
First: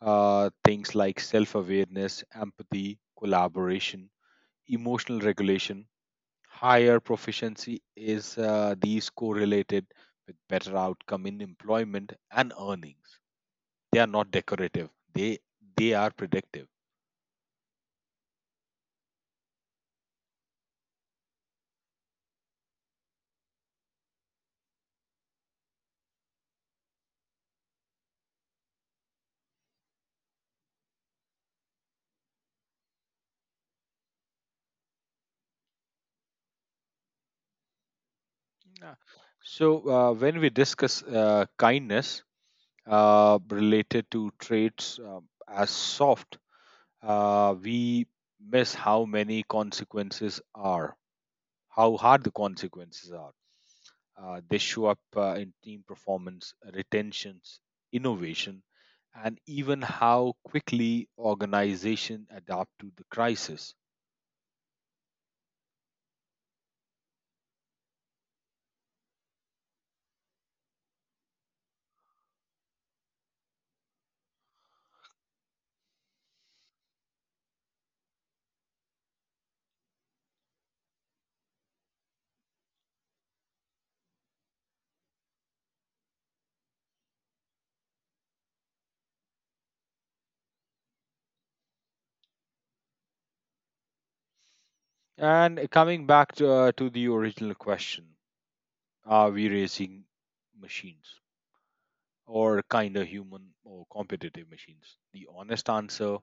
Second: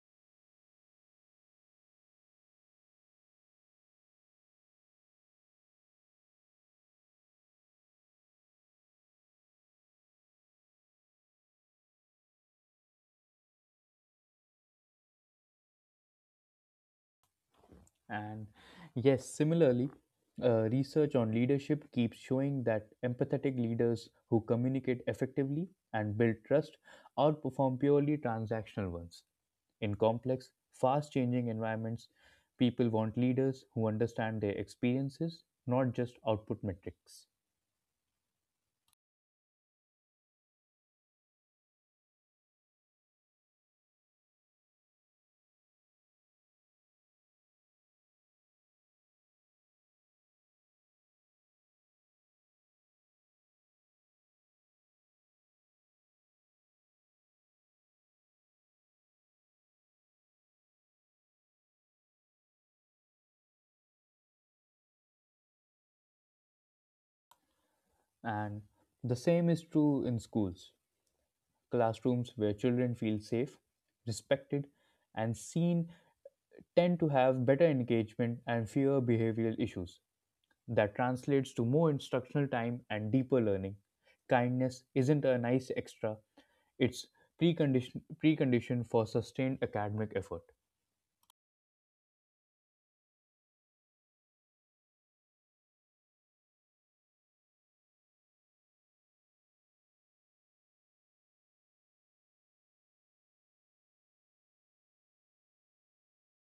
Speaker 2: Things like self awareness, empathy, collaboration, emotional regulation, higher proficiency is these correlated with better outcome in employment and earnings. They are not decorative. They are predictive.
Speaker 1: And yes, similarly, research on leadership keeps showing that empathetic leaders who communicate effectively and build trust outperform purely transactional ones. In complex, fast changing environments, people want leaders who understand their experiences, not just output metrics.
Speaker 2: Yeah. So when we discuss kindness related to traits as soft, we miss how many consequences are, how hard the consequences are. They show up in team performance, retentions, innovation, and even how quickly organization adapt to the crisis.
Speaker 1: And the same is true in schools. Classrooms where children feel safe, respected, and seen tend to have better engagement and fewer behavioral issues. That translates to more instructional time and deeper learning. Kindness isn't a nice extra, it's precondition for sustained academic effort.
Speaker 2: And coming back to the original question, are we racing machines or kind of human or competitive machines? The honest answer,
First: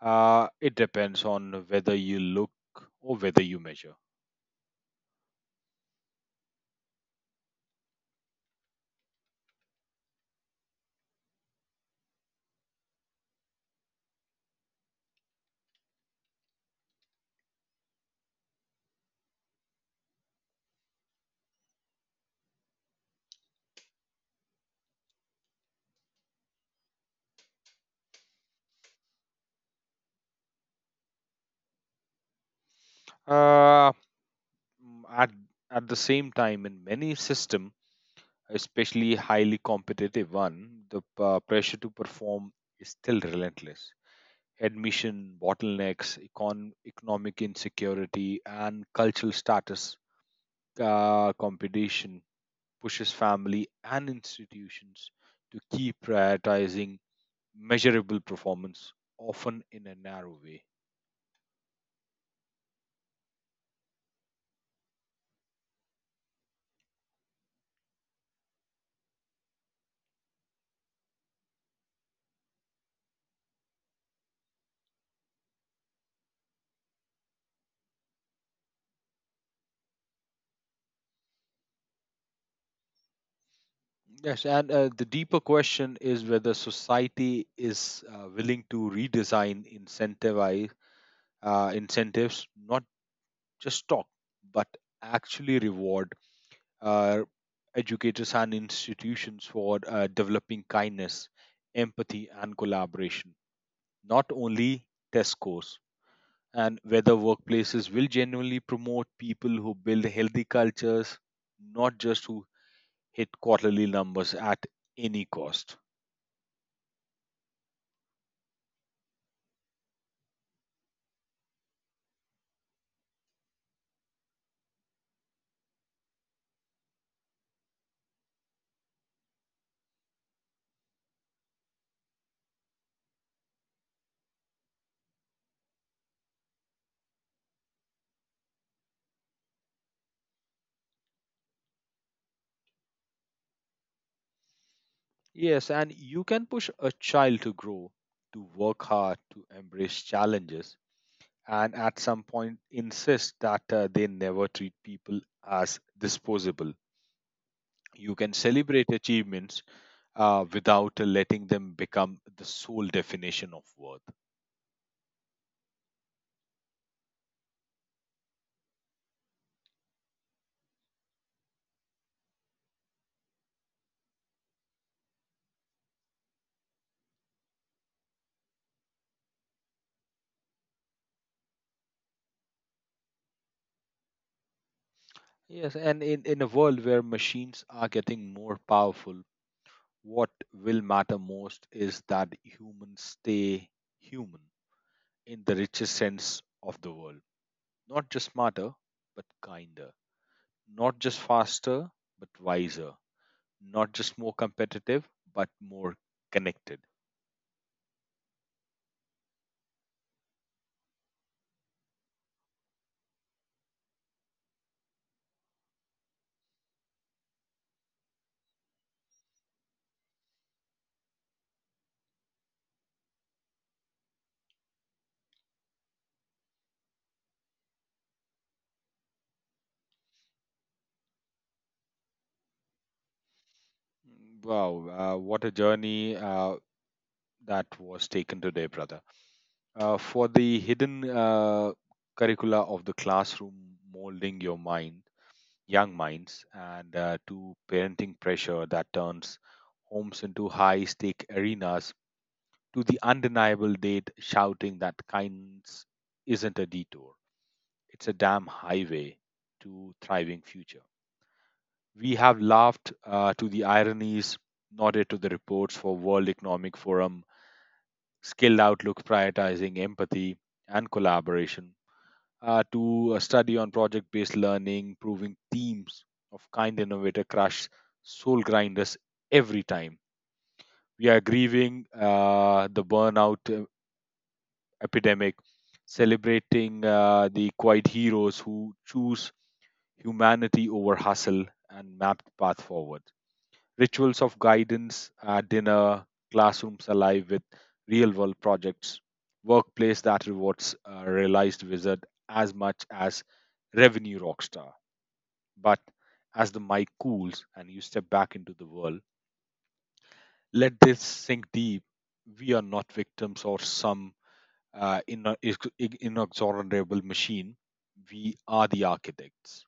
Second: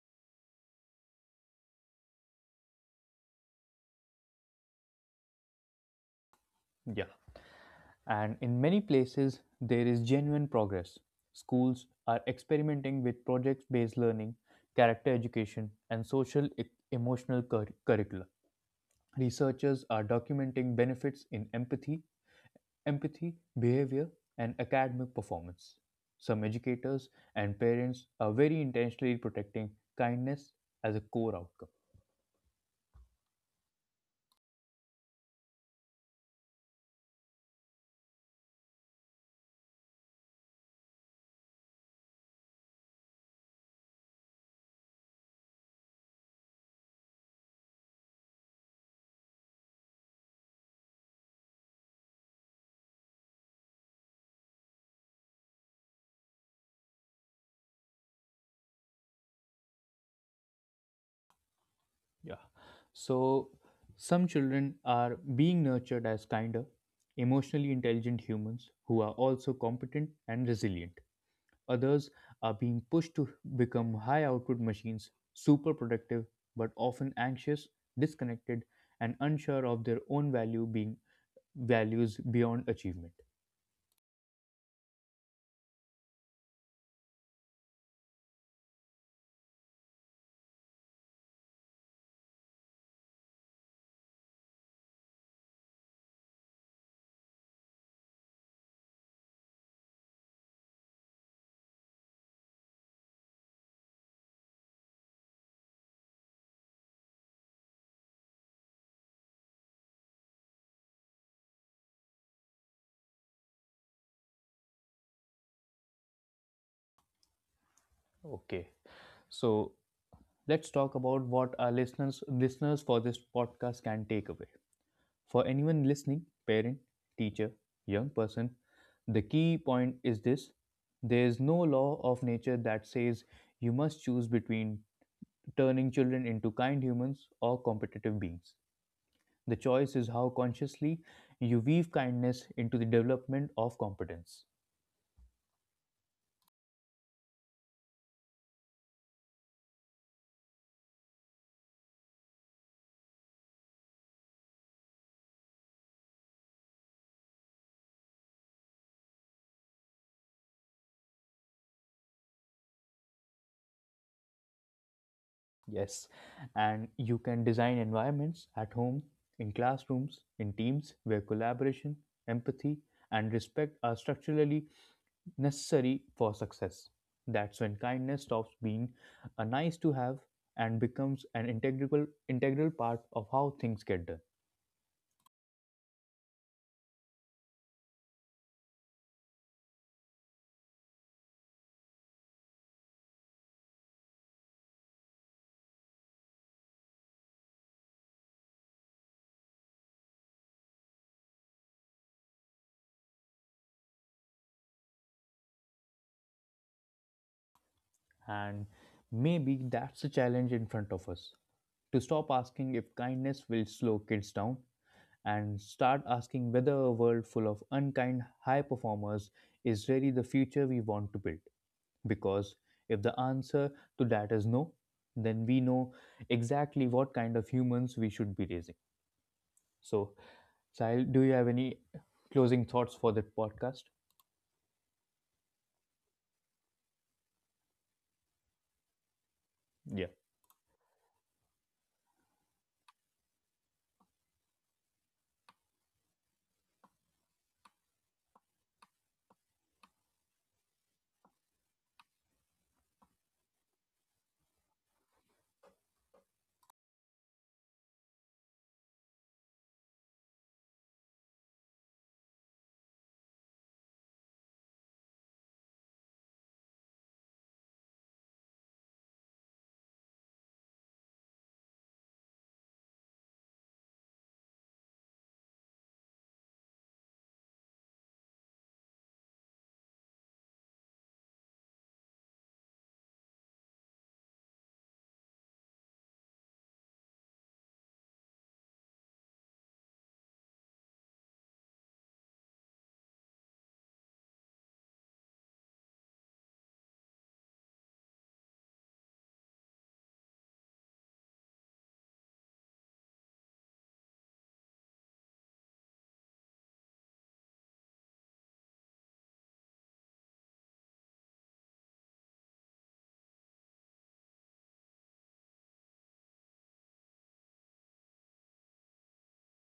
Speaker 2: it depends on whether you look or whether you measure.
Speaker 1: Yeah. And in many places there is genuine progress. Schools are experimenting with project-based learning, character education, and emotional curricula. Researchers are documenting benefits in empathy, behavior, and academic performance. Some educators and parents are very intentionally protecting kindness as a core outcome.
Speaker 2: Uh, mm, at, at the same time, in many system especially highly competitive one, the pressure to perform is still relentless. Admission, bottlenecks, economic insecurity, and cultural status competition pushes family and institutions to keep prioritizing measurable performance, often in a narrow way.
Speaker 1: Yeah. So, some children are being nurtured as kinder, emotionally intelligent humans who are also competent and resilient. Others are being pushed to become high output machines, super productive, but often anxious, disconnected, and unsure of their own values beyond achievement.
Speaker 2: Yes, and the deeper question is whether society is willing to redesign incentivize incentives not just talk, but actually reward uh, educators and institutions for developing kindness, empathy, and collaboration, not only test scores. And whether workplaces will genuinely promote people who build healthy cultures, not just who hit quarterly numbers at any cost.
Speaker 1: Okay. So let's talk about what our listeners for this podcast can take away. For anyone listening, parent, teacher, young person, the key point is this: there is no law of nature that says you must choose between turning children into kind humans or competitive beings. The choice is how consciously you weave kindness into the development of competence.
Speaker 2: Yes, and you can push a child to grow, to work hard, to embrace challenges and at some point insist that they never treat people as disposable. You can celebrate achievements without letting them become the sole definition of worth.
Speaker 1: Yes, and you can design environments at home, in classrooms, in teams where collaboration, empathy, and respect are structurally necessary for success. That's when kindness stops being a nice to have and becomes an integral part of how things get done.
Speaker 2: Yes, and in a world where machines are getting more powerful, what will matter most is that humans stay human in the richest sense of the world. Not just smarter, but kinder. Not just faster, but wiser, not just more competitive, but more connected.
Speaker 1: And maybe that's the challenge in front of us, to stop asking if kindness will slow kids down and start asking whether a world full of unkind high performers is really the future we want to build. Because if the answer to that is no, then we know exactly what kind of humans we should be raising. So, Sahil, do you have any closing thoughts for that podcast?
Speaker 2: Wow, what a journey that was taken today, brother.
Speaker 1: Yeah,
Speaker 2: For the hidden curricula of the classroom, molding your mind, young minds, and to parenting pressure that turns homes into high stake arenas, to the undeniable date shouting that kindness isn't a detour, it's a damn highway to thriving future. We have laughed to the ironies, nodded to the reports for World Economic Forum, skilled outlook prioritizing empathy and collaboration, to a study on project based learning, proving themes of kind innovator crush soul grinders every time. We are grieving the burnout epidemic, celebrating the quiet heroes who choose humanity over hustle and mapped path forward. Rituals of guidance, dinner, classrooms alive with real world projects, workplace that rewards a realized wizard as much as revenue rockstar. But as the mic cools and you step back into the world, let this sink deep. We are not victims or some inexorable machine. We are the architects.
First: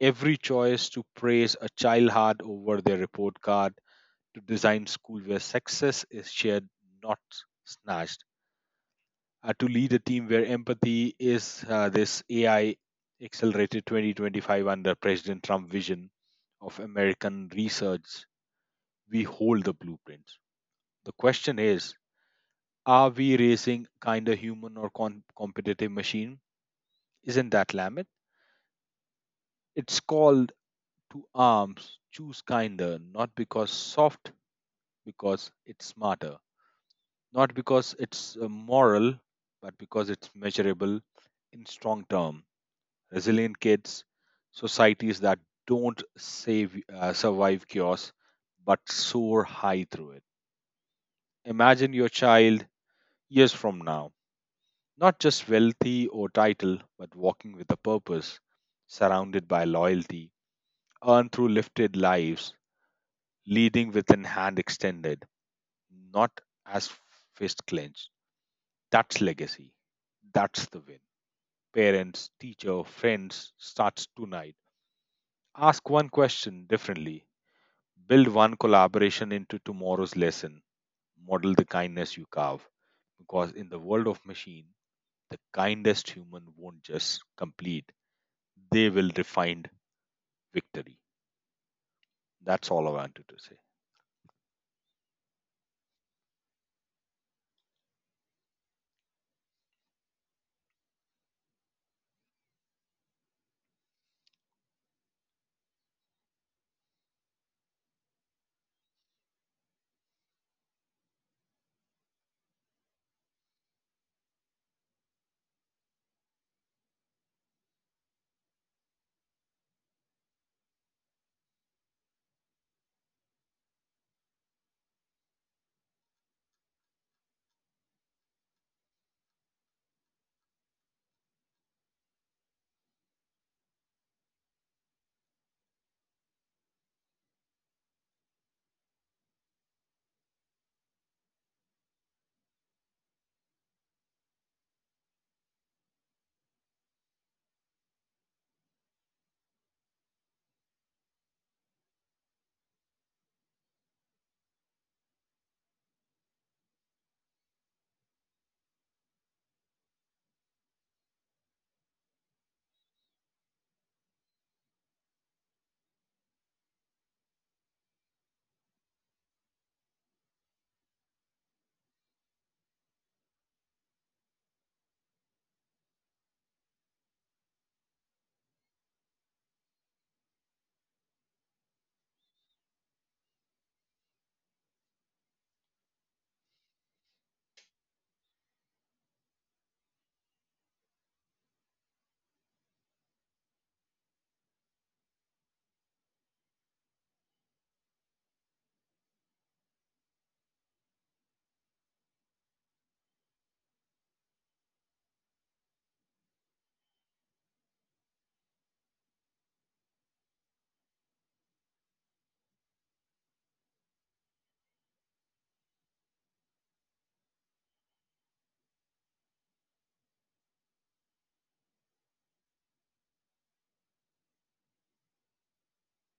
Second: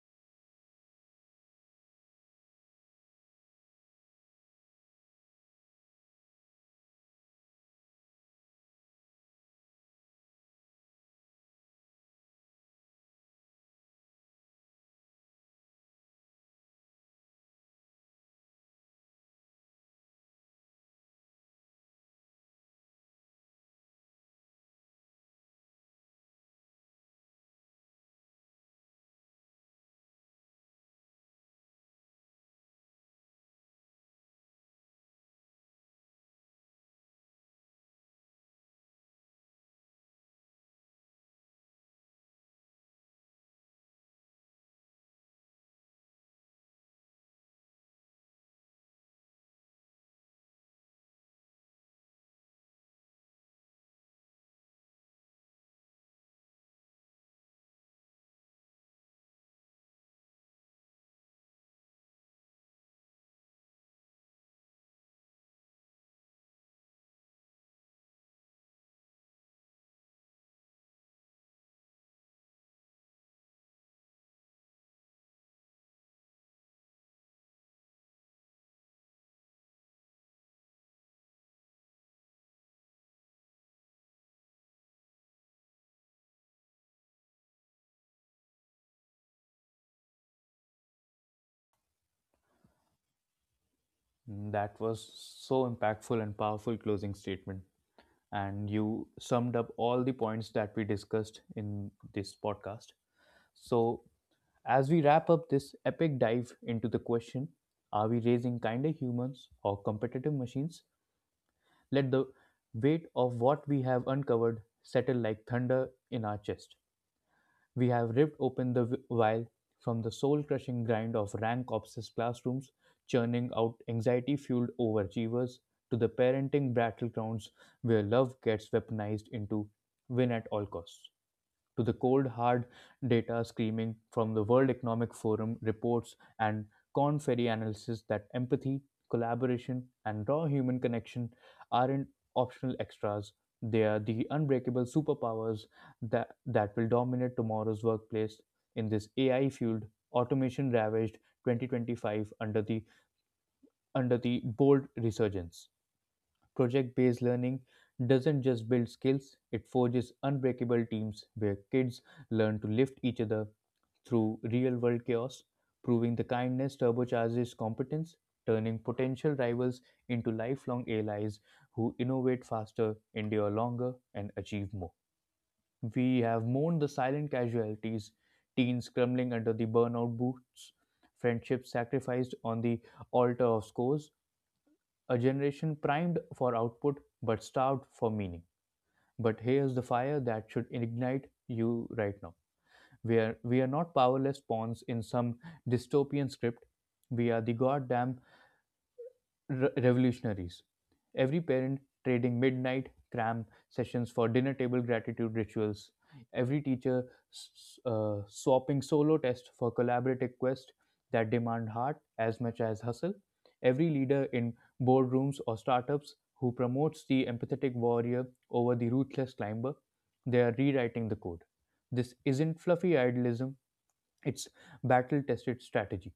Speaker 2: Every choice to praise a child hard over their report card to design school where success is shared, not snatched. To lead a team where empathy is this AI accelerated 2025 under President Trump vision of American research, we hold the blueprints. The question is, are we raising kind of human or competitive machine? Isn't that limit? It's called to arms, choose kinder, not because soft, because it's smarter. Not because it's moral, but because it's measurable in strong term. Resilient kids, societies that don't save, survive chaos, but soar high through it. Imagine your child years from now, not just wealthy or title, but walking with a purpose, surrounded by loyalty, earned through lifted lives, leading with an hand extended, not as fist clenched. That's legacy. That's the win. Parents, teacher, friends starts tonight. Ask one question differently. Build one collaboration into tomorrow's lesson. Model the kindness you carve. Because in the world of machine, the kindest human won't just complete, they will define victory. That's all I wanted to say.
Speaker 1: that was so impactful and powerful closing statement. And you summed up all the points that we discussed in this podcast. So, as we wrap up this epic dive into the question, are we raising kinder humans or competitive machines? Let the weight of what we have uncovered settle like thunder in our chest. We have ripped open the veil, from the soul crushing grind of rank obsessed classrooms, churning out anxiety fueled overachievers, to the parenting battlegrounds where love gets weaponized into win at all costs, to the cold hard data screaming from the World Economic Forum reports and Corn Ferry analysis that empathy, collaboration, and raw human connection aren't optional extras. They are the unbreakable superpowers that will dominate tomorrow's workplace in this AI fueled, automation ravaged 2025 under under the bold resurgence. Project based learning doesn't just build skills, it forges unbreakable teams where kids learn to lift each other through real world chaos, proving the kindness turbocharges competence, turning potential rivals into lifelong allies who innovate faster, endure longer, and achieve more. We have mourned the silent casualties, teens crumbling under the burnout boots, friendships sacrificed on the altar of scores, a generation primed for output but starved for meaning. But here's the fire that should ignite you right now. We are not powerless pawns in some dystopian script. We are the goddamn revolutionaries. Every parent trading midnight cram sessions for dinner table gratitude rituals. Every teacher swapping solo tests for collaborative quests that demand heart as much as hustle. Every leader in boardrooms or startups who promotes the empathetic warrior over the ruthless climber. They are rewriting the code. This isn't fluffy idealism, it's battle tested strategy.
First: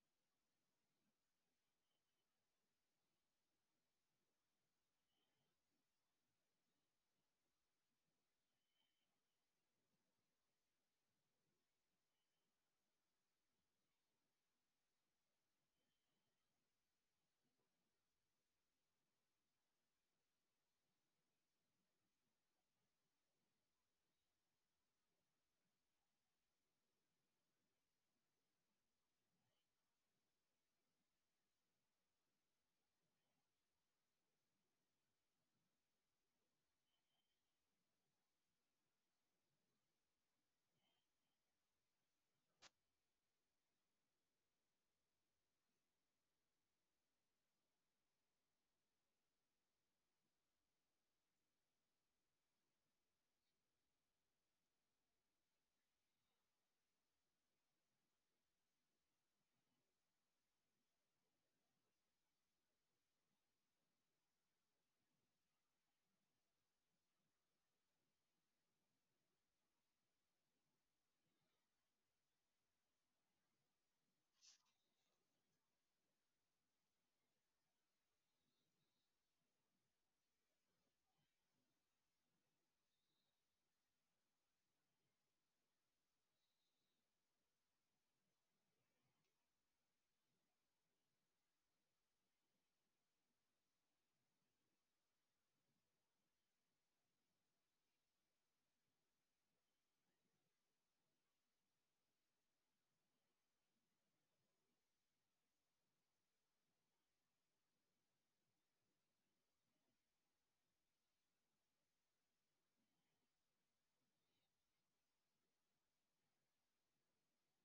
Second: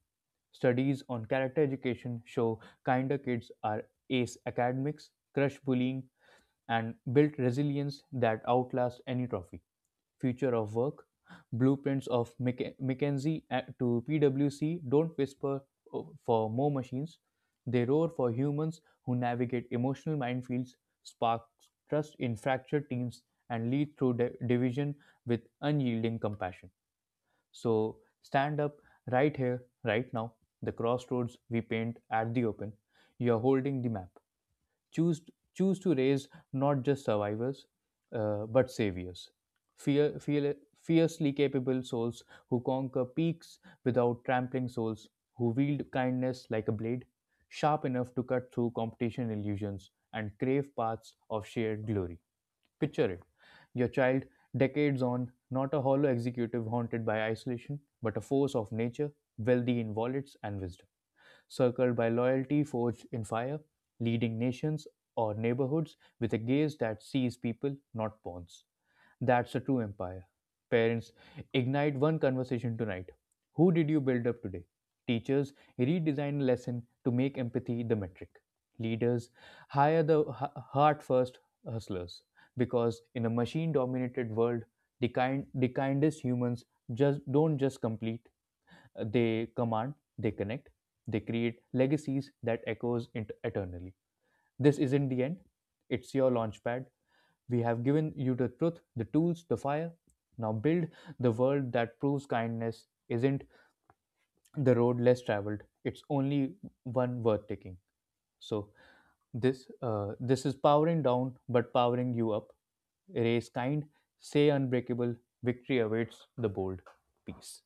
Speaker 1: Studies on character education show kinder kids are ace academics, crush bullying, and build resilience that outlasts any trophy. Future of work blueprints of McKinsey to PwC don't whisper for more machines, they roar for humans who navigate emotional minefields, spark trust in fractured teams, and lead through division with unyielding compassion. So stand up right here, right now, the crossroads we paint at the open. You are holding the map. Choose Choose to raise not just survivors, but saviors. Fear, fear, fiercely capable souls who conquer peaks without trampling souls, who wield kindness like a blade, sharp enough to cut through competition illusions and crave paths of shared glory. Picture it, your child decades on, not a hollow executive haunted by isolation, but a force of nature, wealthy in wallets and wisdom, circled by loyalty forged in fire, leading nations or neighborhoods with a gaze that sees people, not pawns. That's a true empire. Parents, ignite one conversation tonight. Who did you build up today? Teachers, redesign lesson to make empathy the metric. Leaders, hire the heart first hustlers, because in a machine dominated world, the kindest humans just don't just complete, they command, they connect, they create legacies that echoes eternally. This isn't the end, it's your launchpad. We have given you the truth, the tools, the fire. Now build the world that proves kindness isn't the road less traveled. It's only one worth taking. So this is powering down, but powering you up. Raise kind, say unbreakable. Victory awaits the bold. Peace.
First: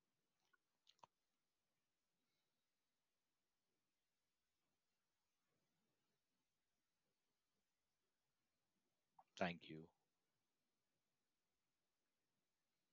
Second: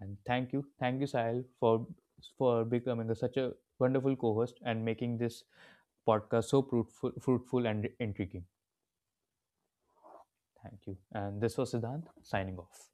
Speaker 1: And thank you, Sahil, for becoming a, such a wonderful co-host and making this podcast so fruitful and intriguing.
Speaker 2: Thank you.
Speaker 1: Thank you. And this was Siddhant signing off.